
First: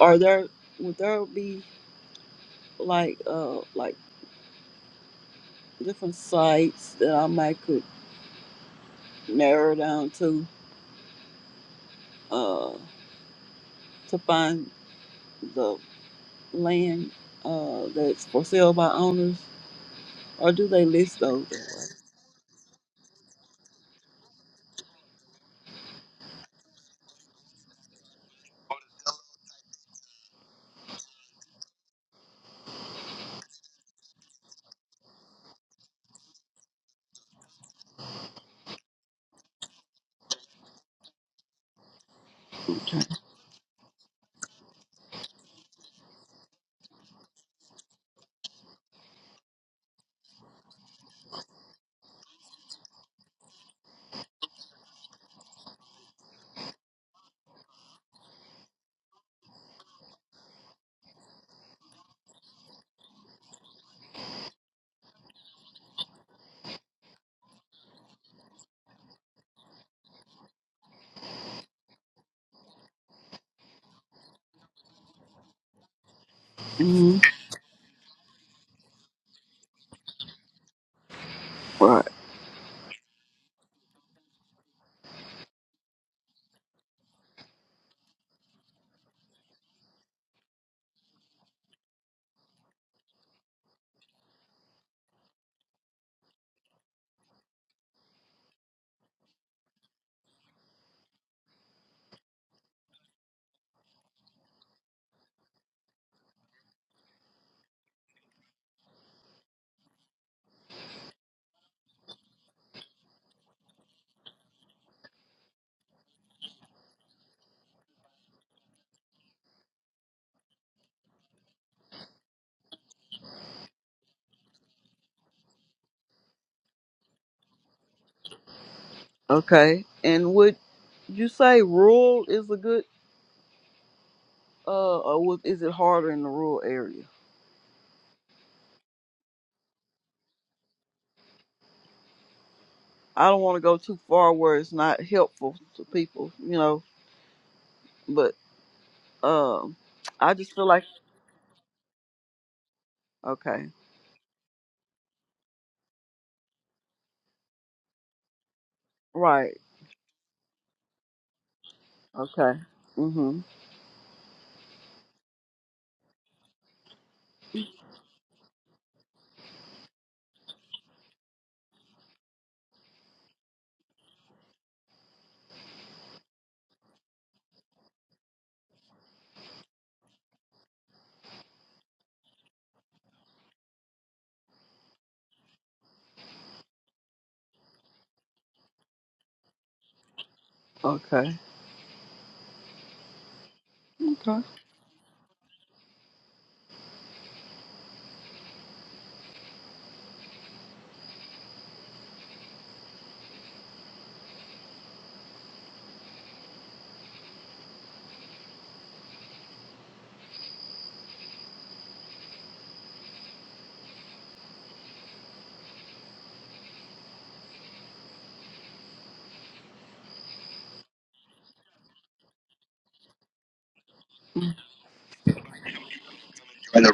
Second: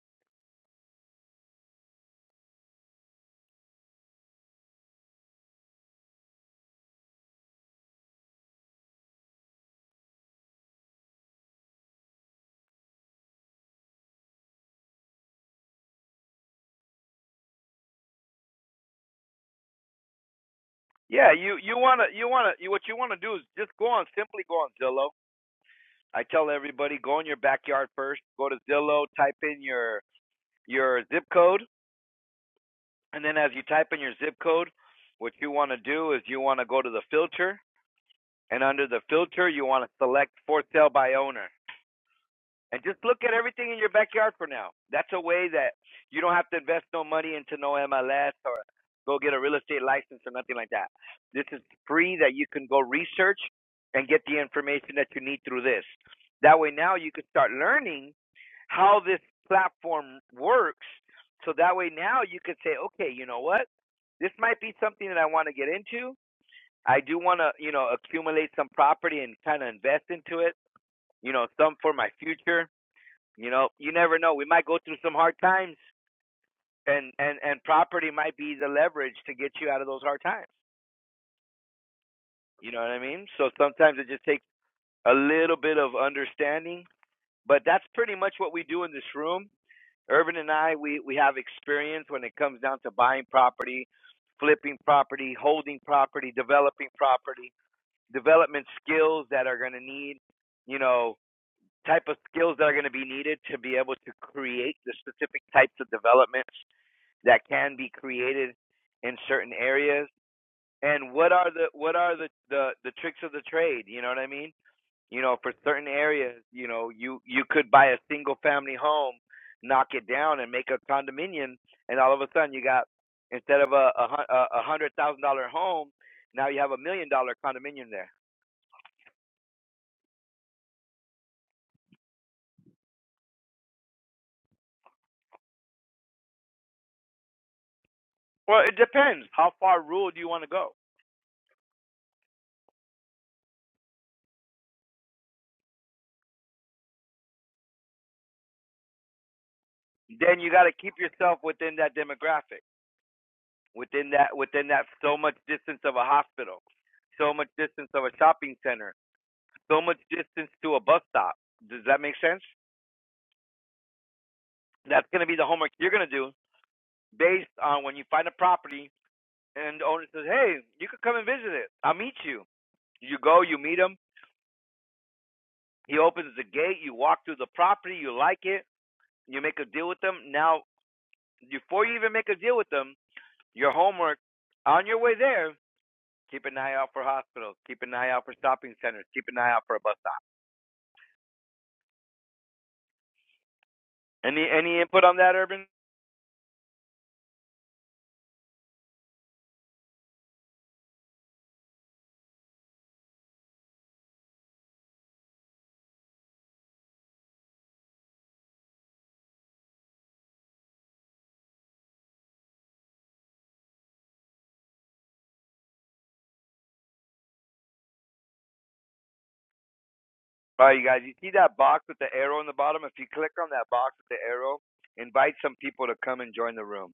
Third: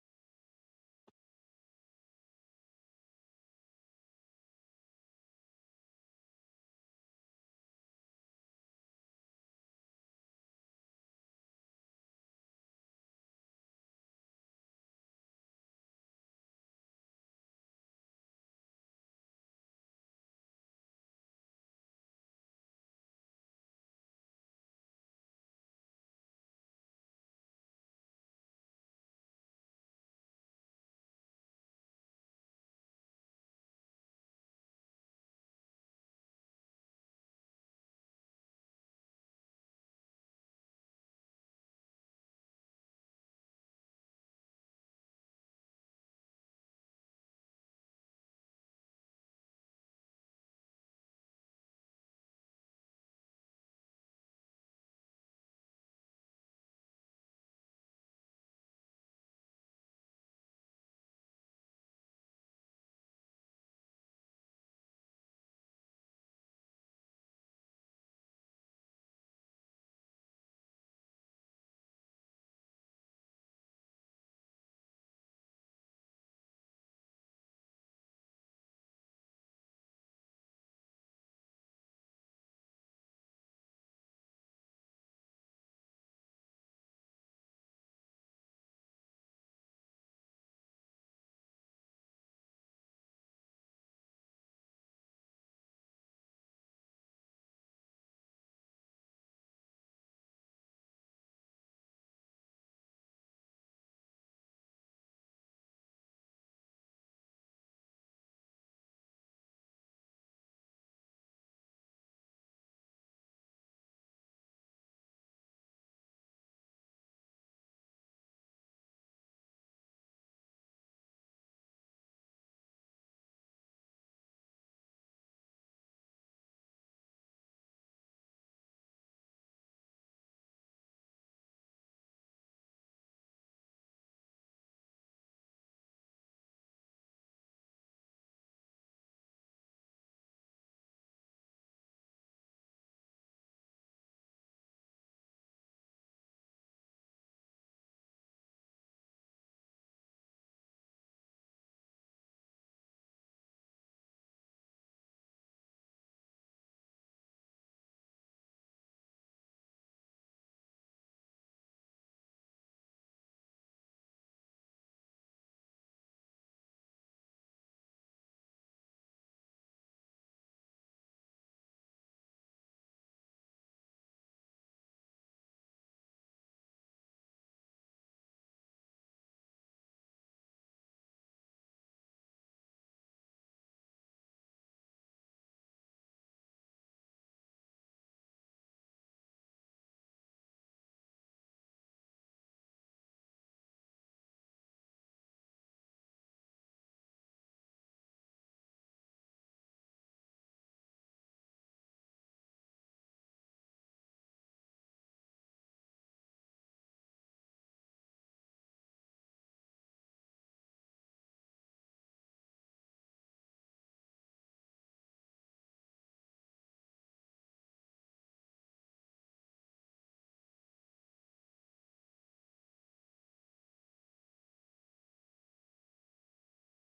S2: Are there? Would there be like uh like different sites that I might could narrow down to? uh, to find the land uh, that's for sale by owners, or do they list
S1: Yeah,
S2: those?
S1: you you wanna you wanna you, what you wanna do is just go on, simply go on Zillow I tell everybody go in your backyard first, go to Zillow, type in your your zip code, and then as you type in your zip code, what you want to do is you want to go to the filter, and under the filter you want to select for sale by owner. And just look at everything in your backyard for now. That's a way that you don't have to invest no money into no MLS or go get a real estate license or nothing like that. This is free that you can go research and get the information that you need through this. That way now you can start learning how this platform works. So that way now you could say, okay, you know what? This might be something that I want to get into. I do want to, you know, accumulate some property and kind of invest into it, you know, some for my future you know, you never know. We might go through some hard times, and
S2: hmm
S1: and and property might be the leverage to get you out of those hard times.
S2: Right.
S1: You know what I mean? So sometimes it just takes a little bit of understanding, but that's pretty much what we do in this room. Urban and I, we we have experience when it comes down to buying property, flipping property, holding property, developing property, development skills that are going to need, you know, type of skills that are going to be needed to be able to create the specific types of developments. that can be created in certain areas and what are the what are the the, the tricks of the trade you know what i mean you know for certain areas you know you you could buy a single family home knock it down and make a condominium and all of a sudden you got instead of a a, hun- a hundred thousand dollar home now you have a million dollar condominium there
S2: Okay. And would you say rural is a good, uh, or would, is it harder in the rural area?
S1: well it depends how far rural do you want to go
S2: I don't want to go too far where it's not helpful to people, you know. But um, I
S1: then you
S2: just
S1: got
S2: feel
S1: to
S2: like
S1: keep yourself within that demographic
S2: okay,
S1: within that within that so much distance of a hospital, so much distance of a shopping center,
S2: right,
S1: so much distance to a bus stop. Does that make sense?
S2: okay, mhm,
S1: That's going to be the homework you're going to do based on when you find a property and the owner says, "Hey, you could come and visit it. I'll meet you." You go, you meet him. He opens the gate. You walk through the property. You like it. You make a deal with them. Now, before you even make a deal with them, your homework on your way there Keep an eye out for hospitals. Keep an eye out for shopping centers. Keep an eye out for a bus stop.
S2: okay, okay.
S1: Any any input on that, Urban? All right, you guys. You see that box with the arrow in the bottom? If you click on that box with the arrow, invite some people to come and join the room.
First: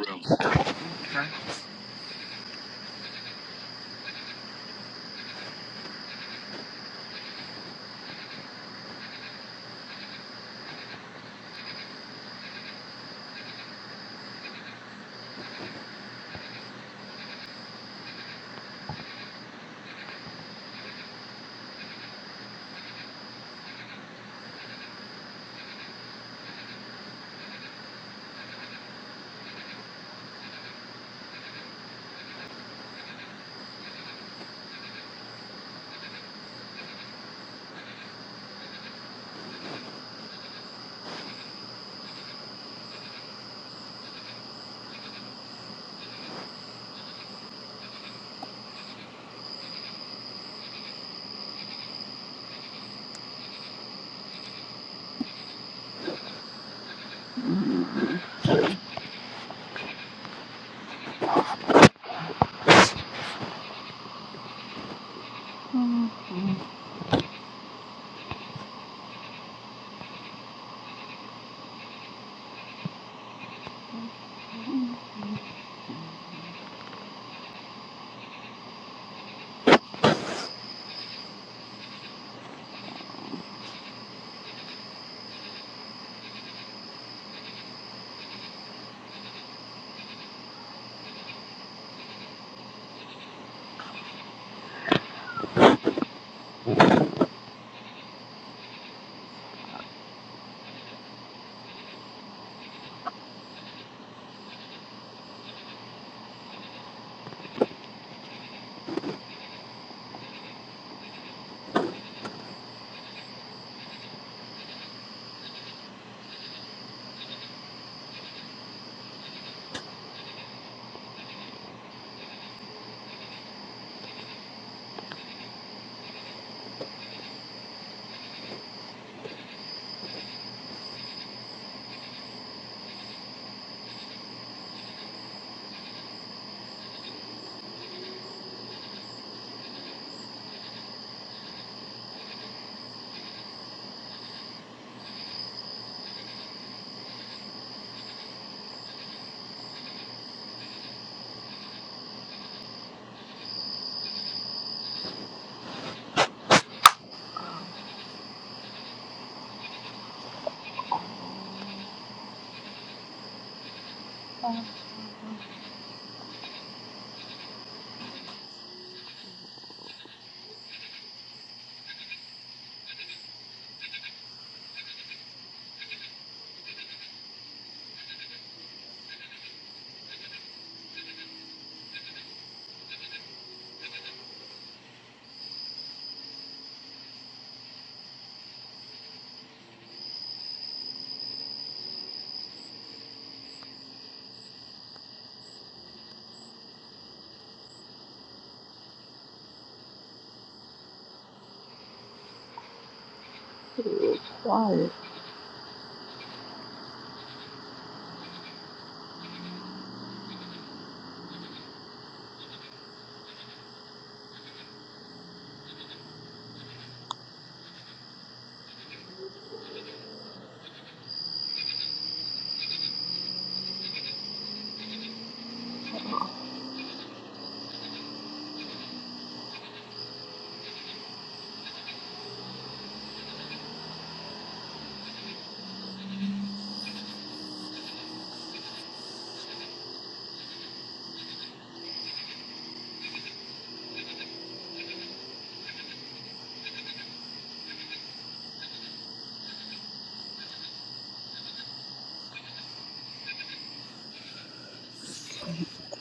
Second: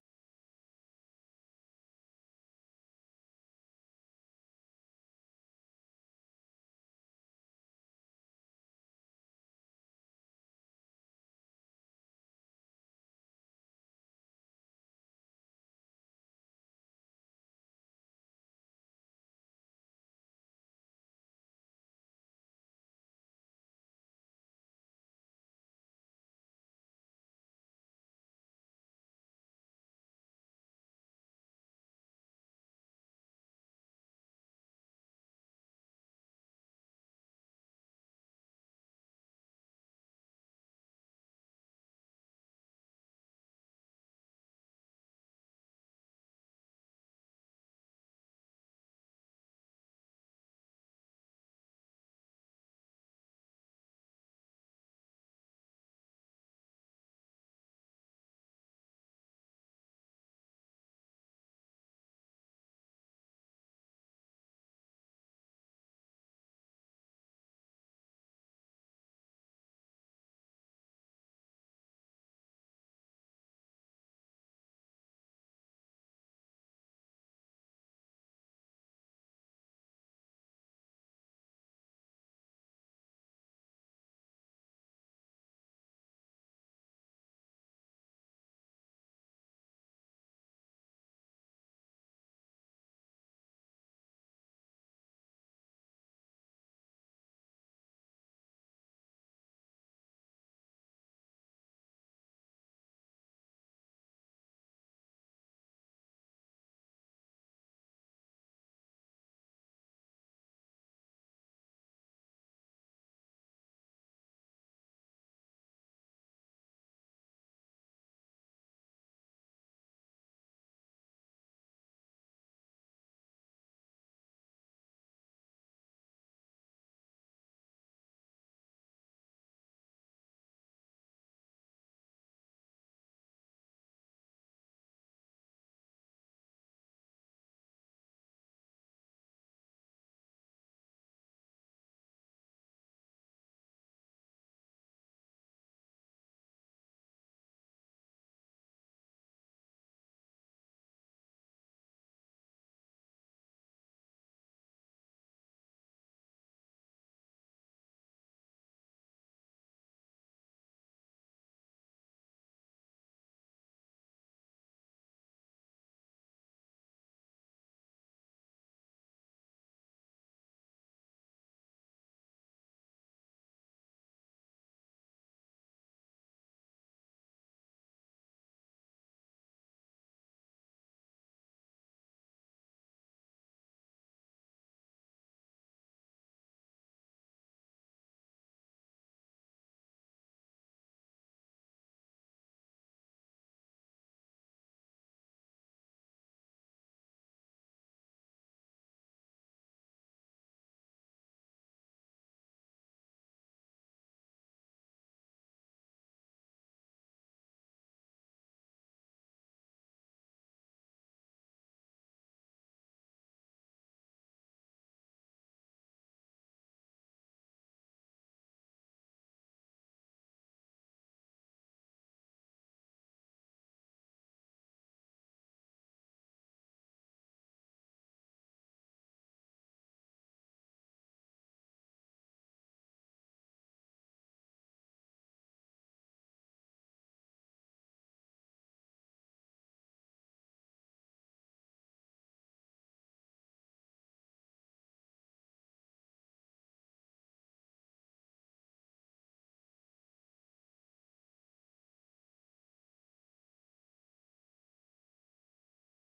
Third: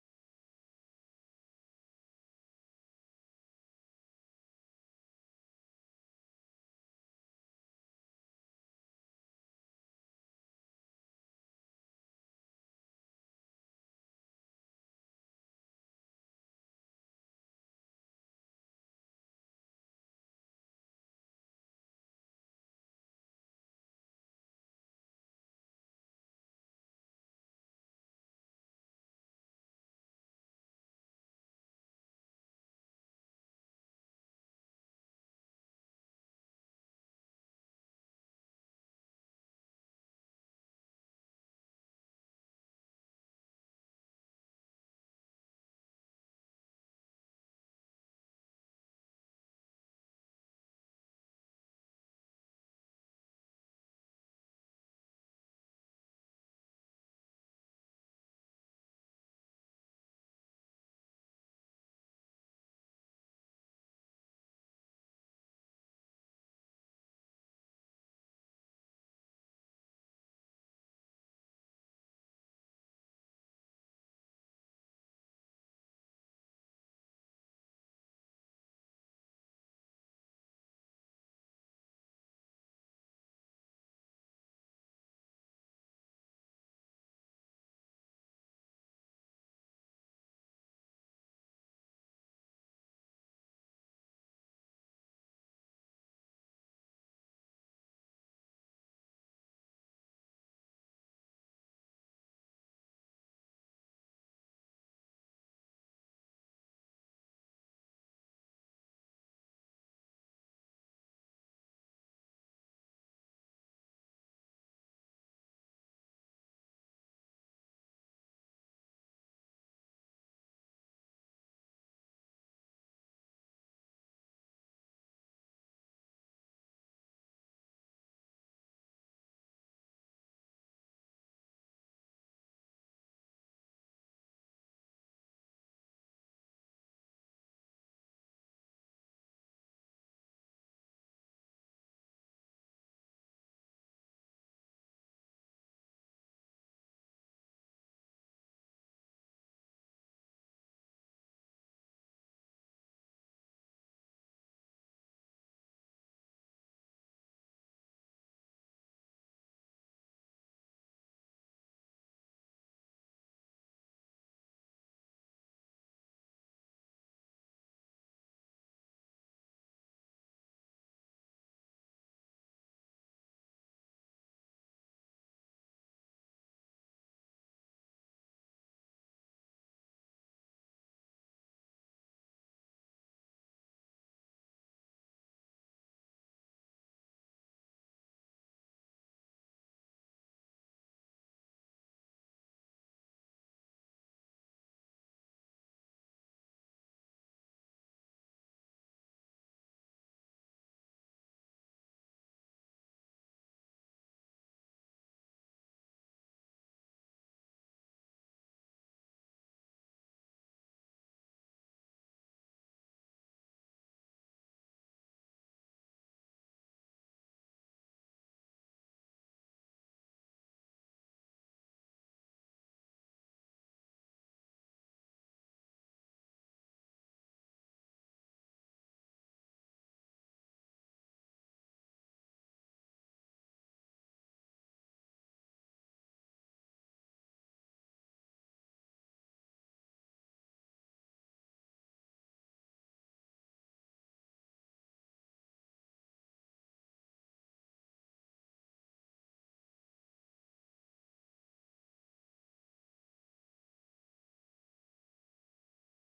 S2: Mhm.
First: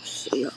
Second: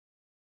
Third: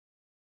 S2: See ya.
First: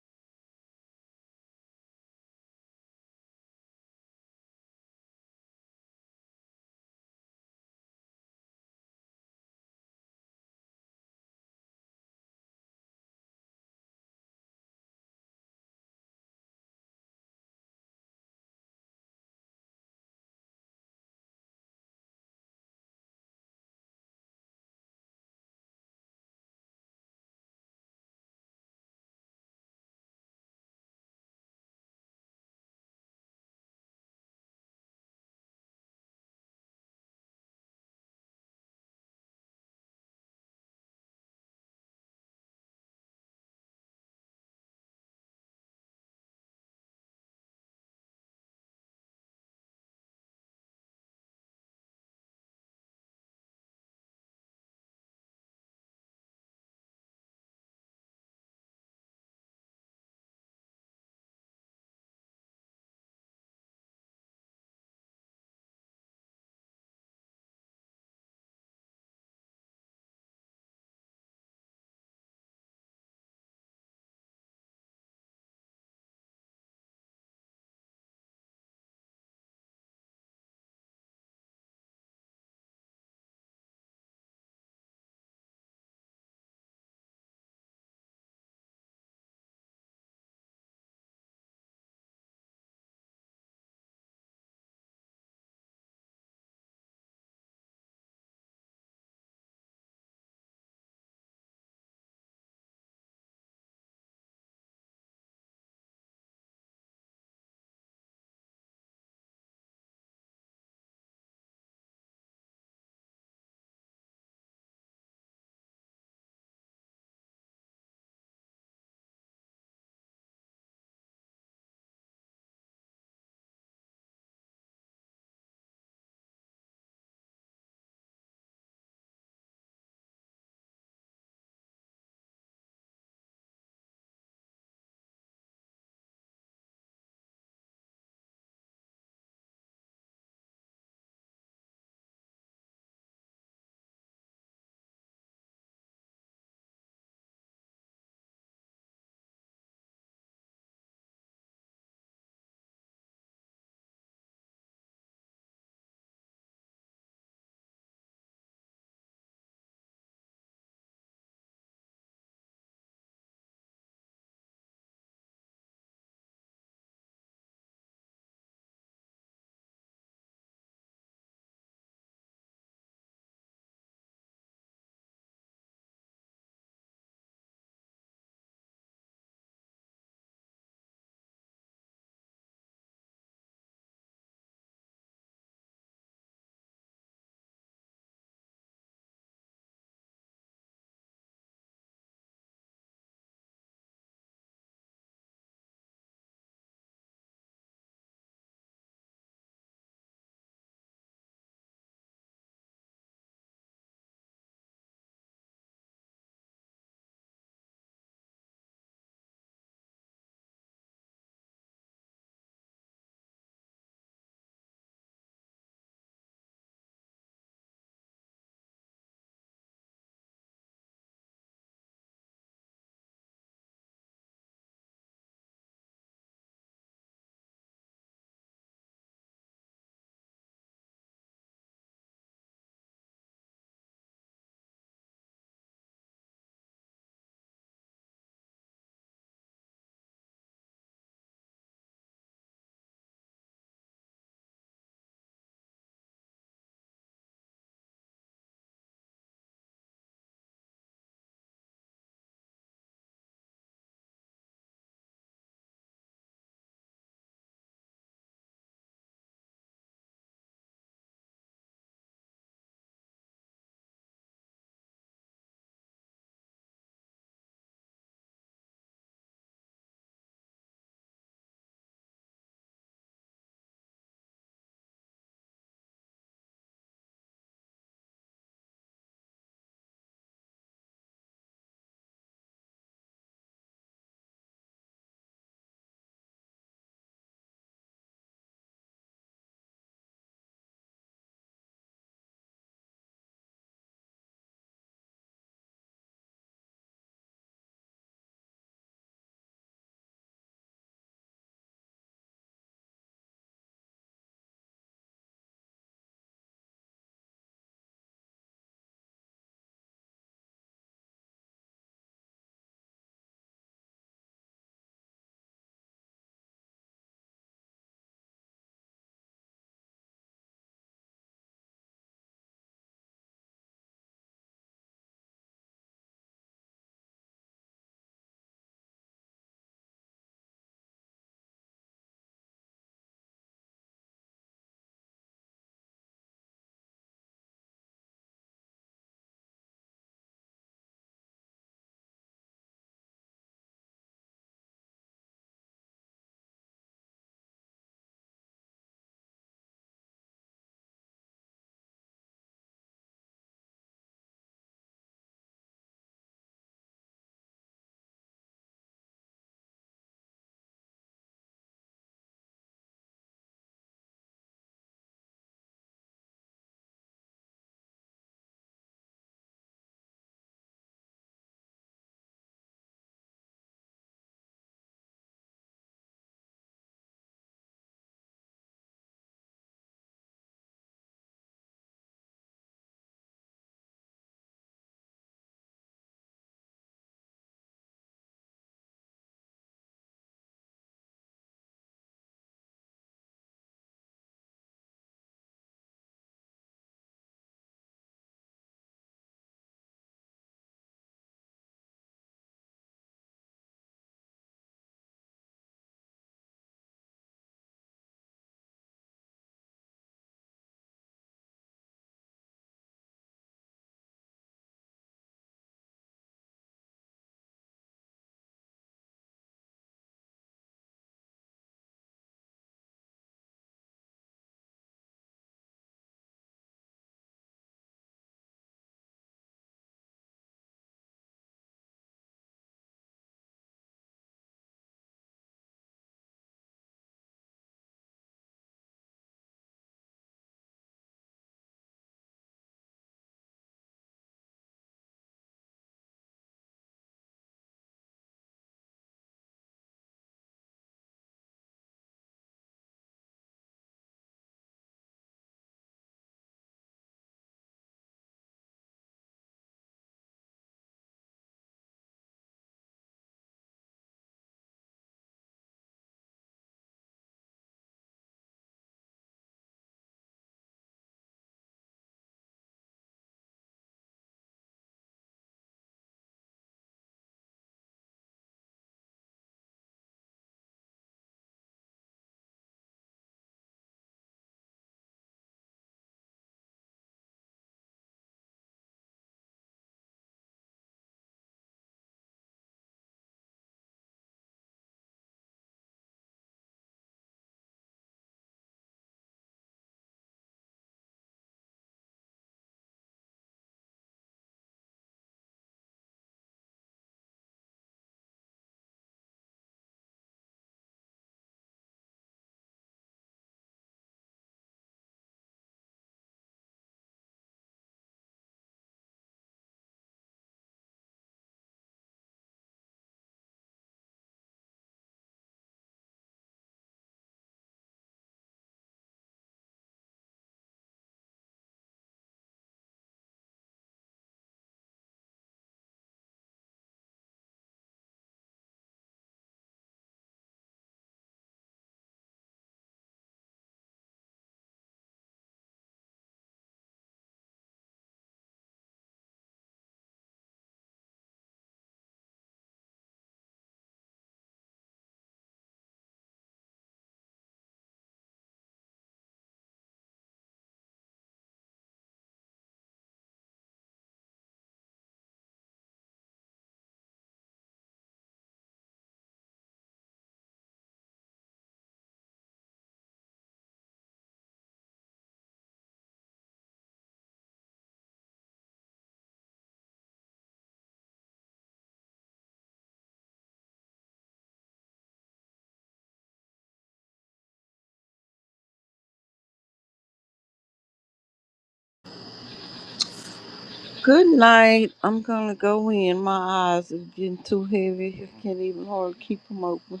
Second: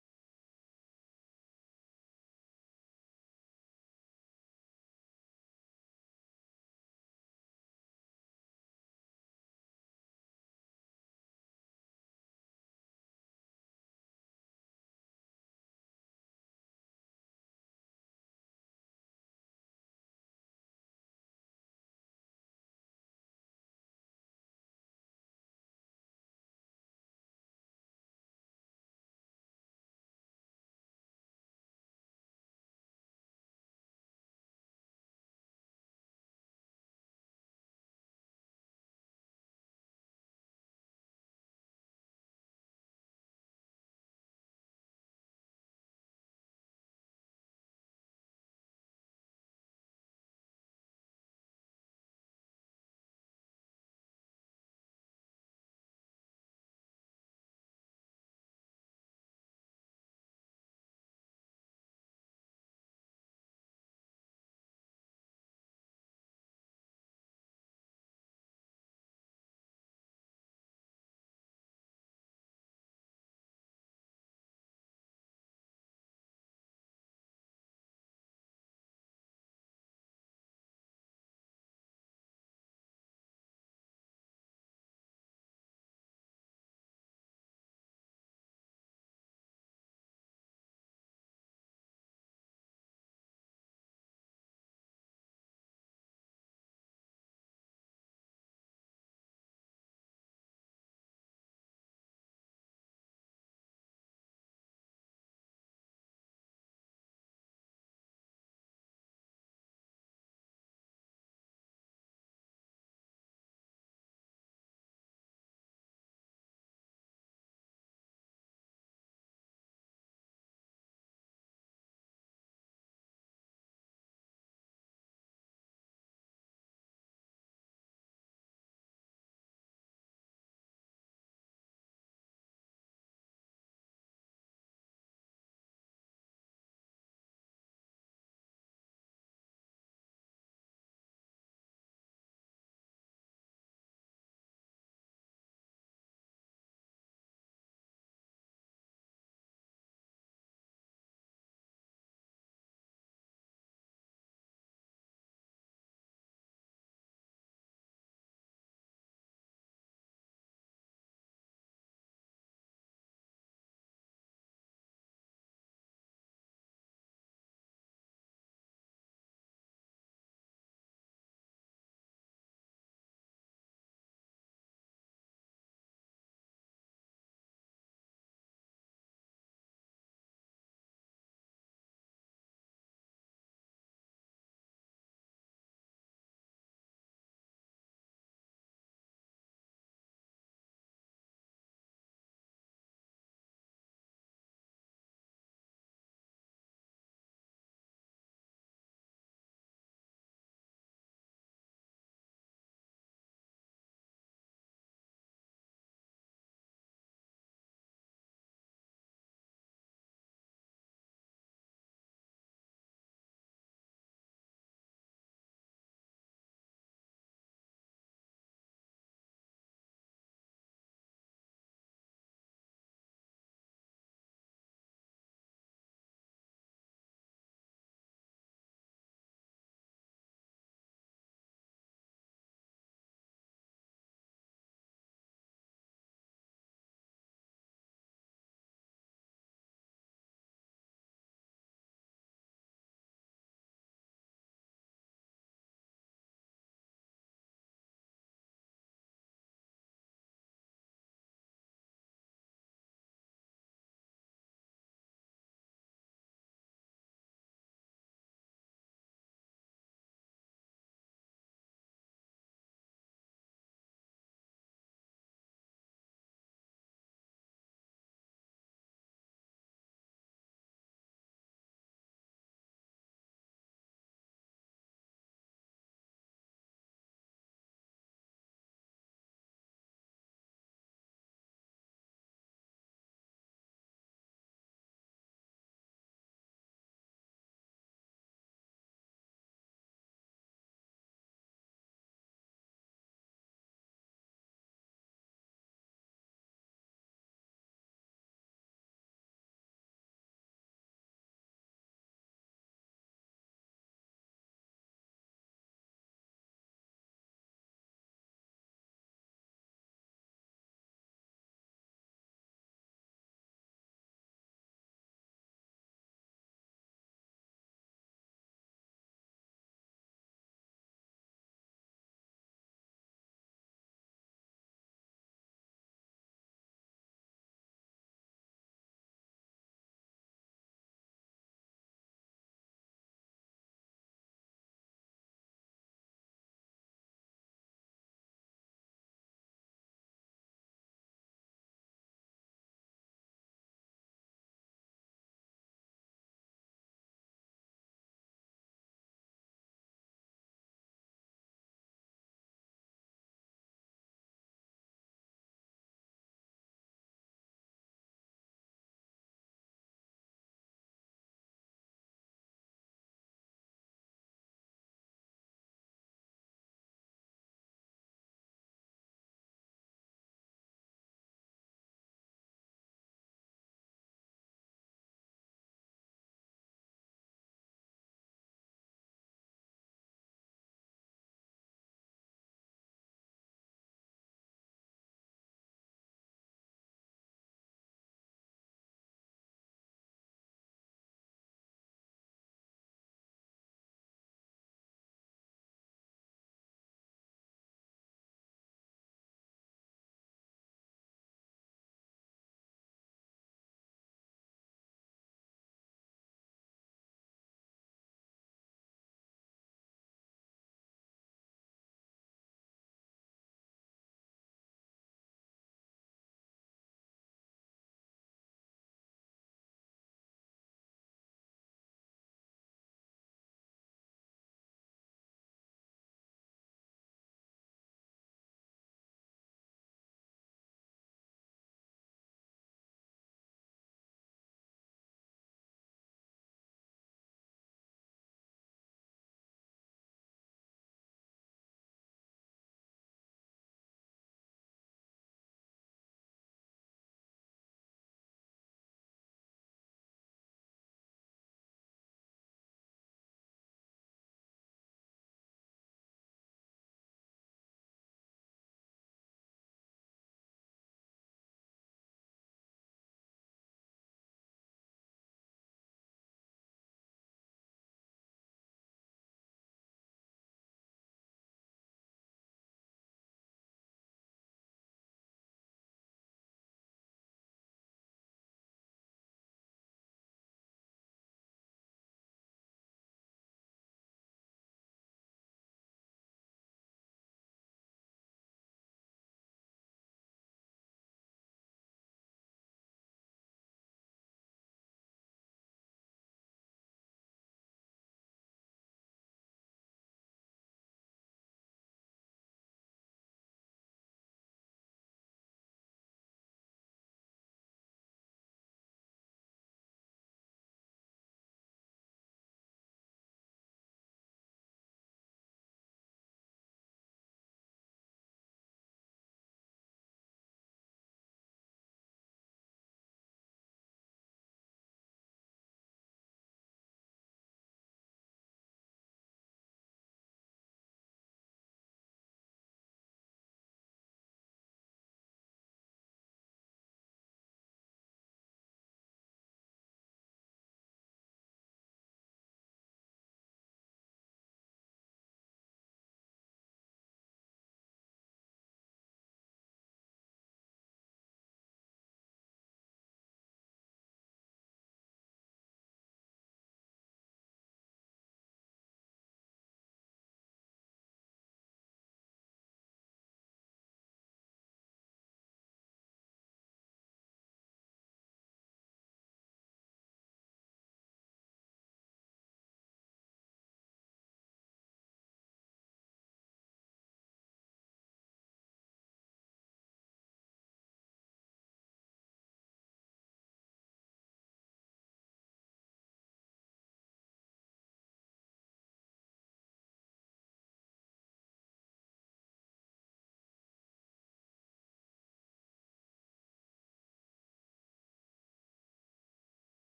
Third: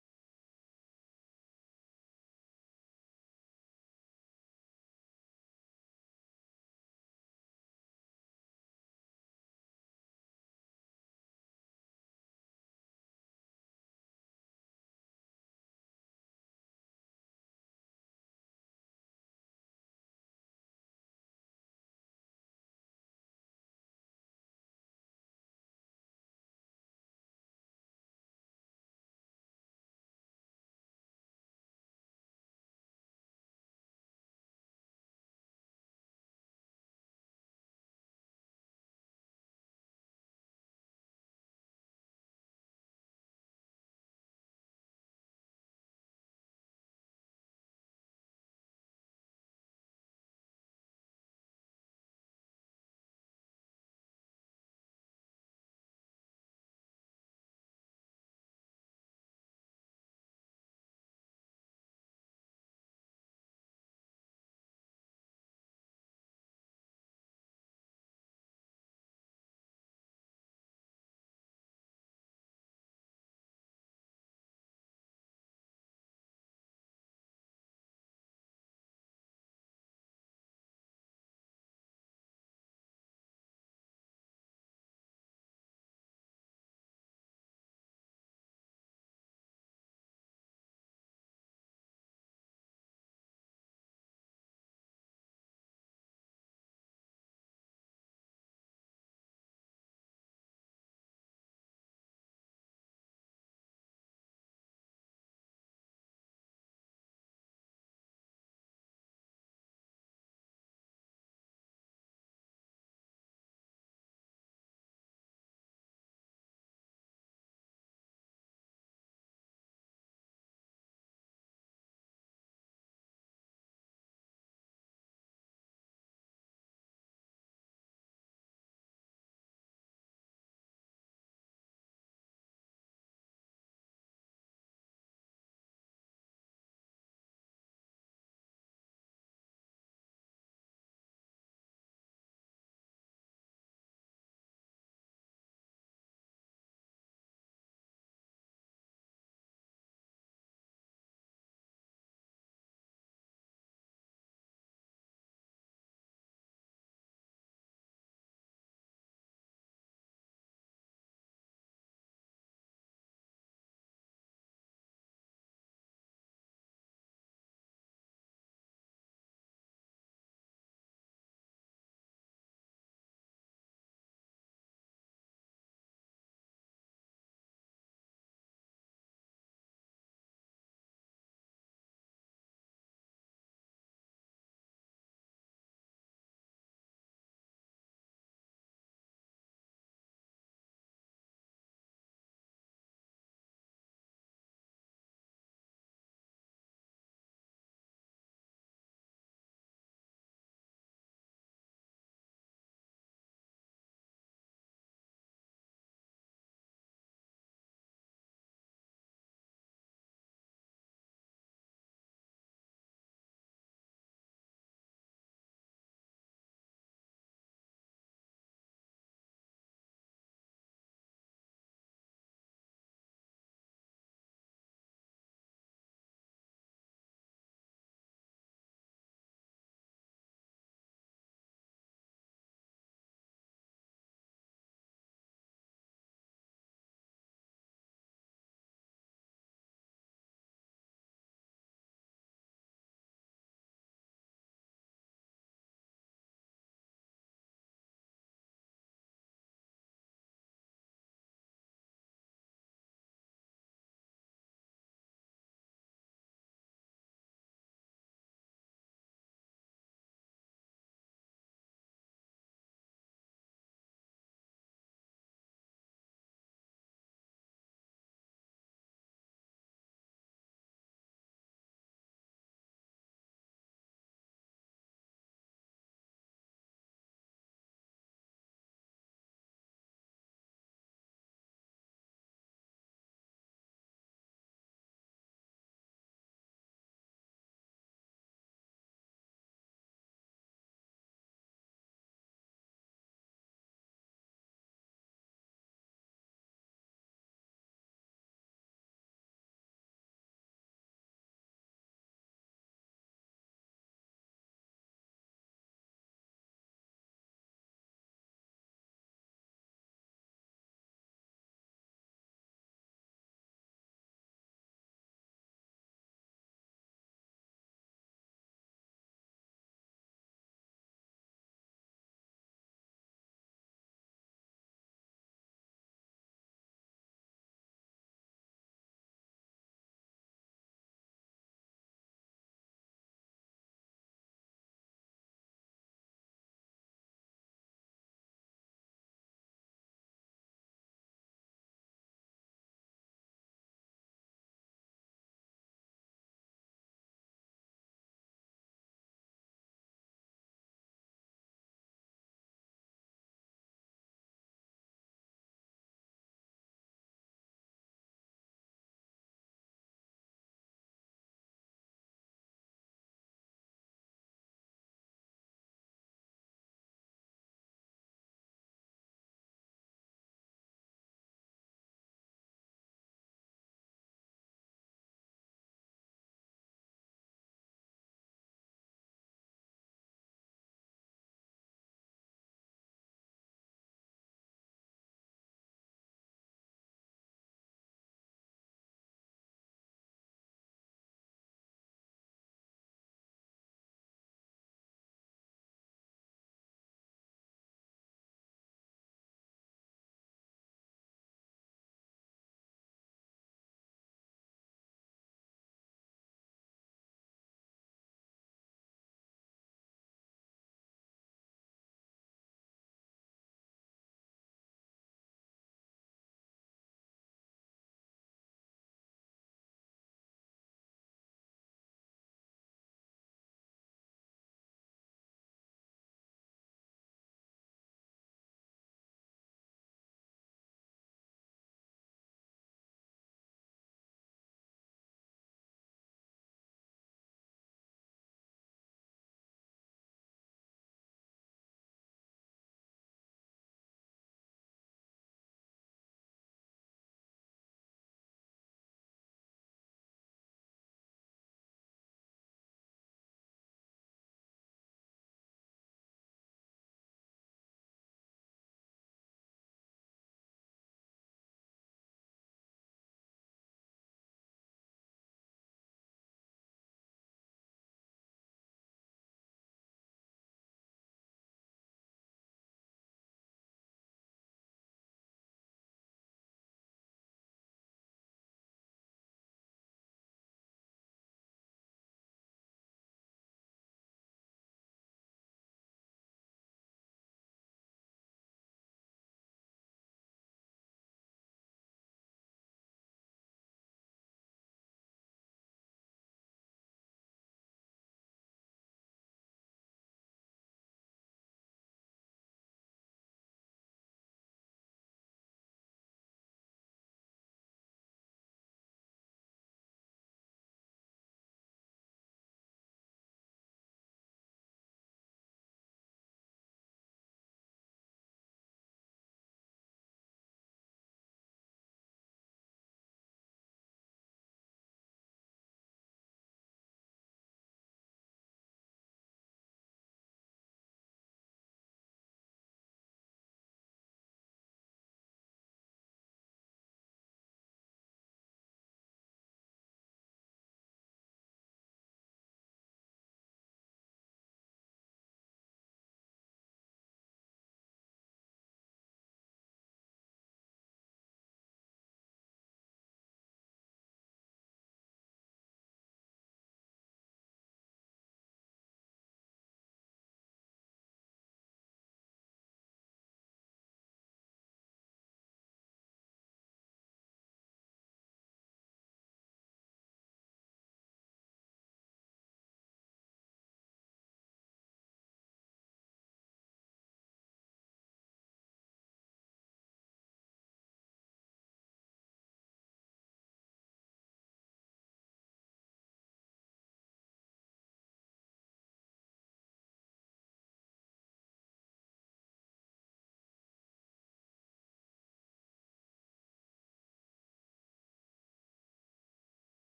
S2: Good night. I'm gonna go in. My eyes have getting too heavy. I can't even hardly keep them open.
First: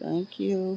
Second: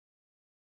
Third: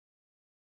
S2: Thank you.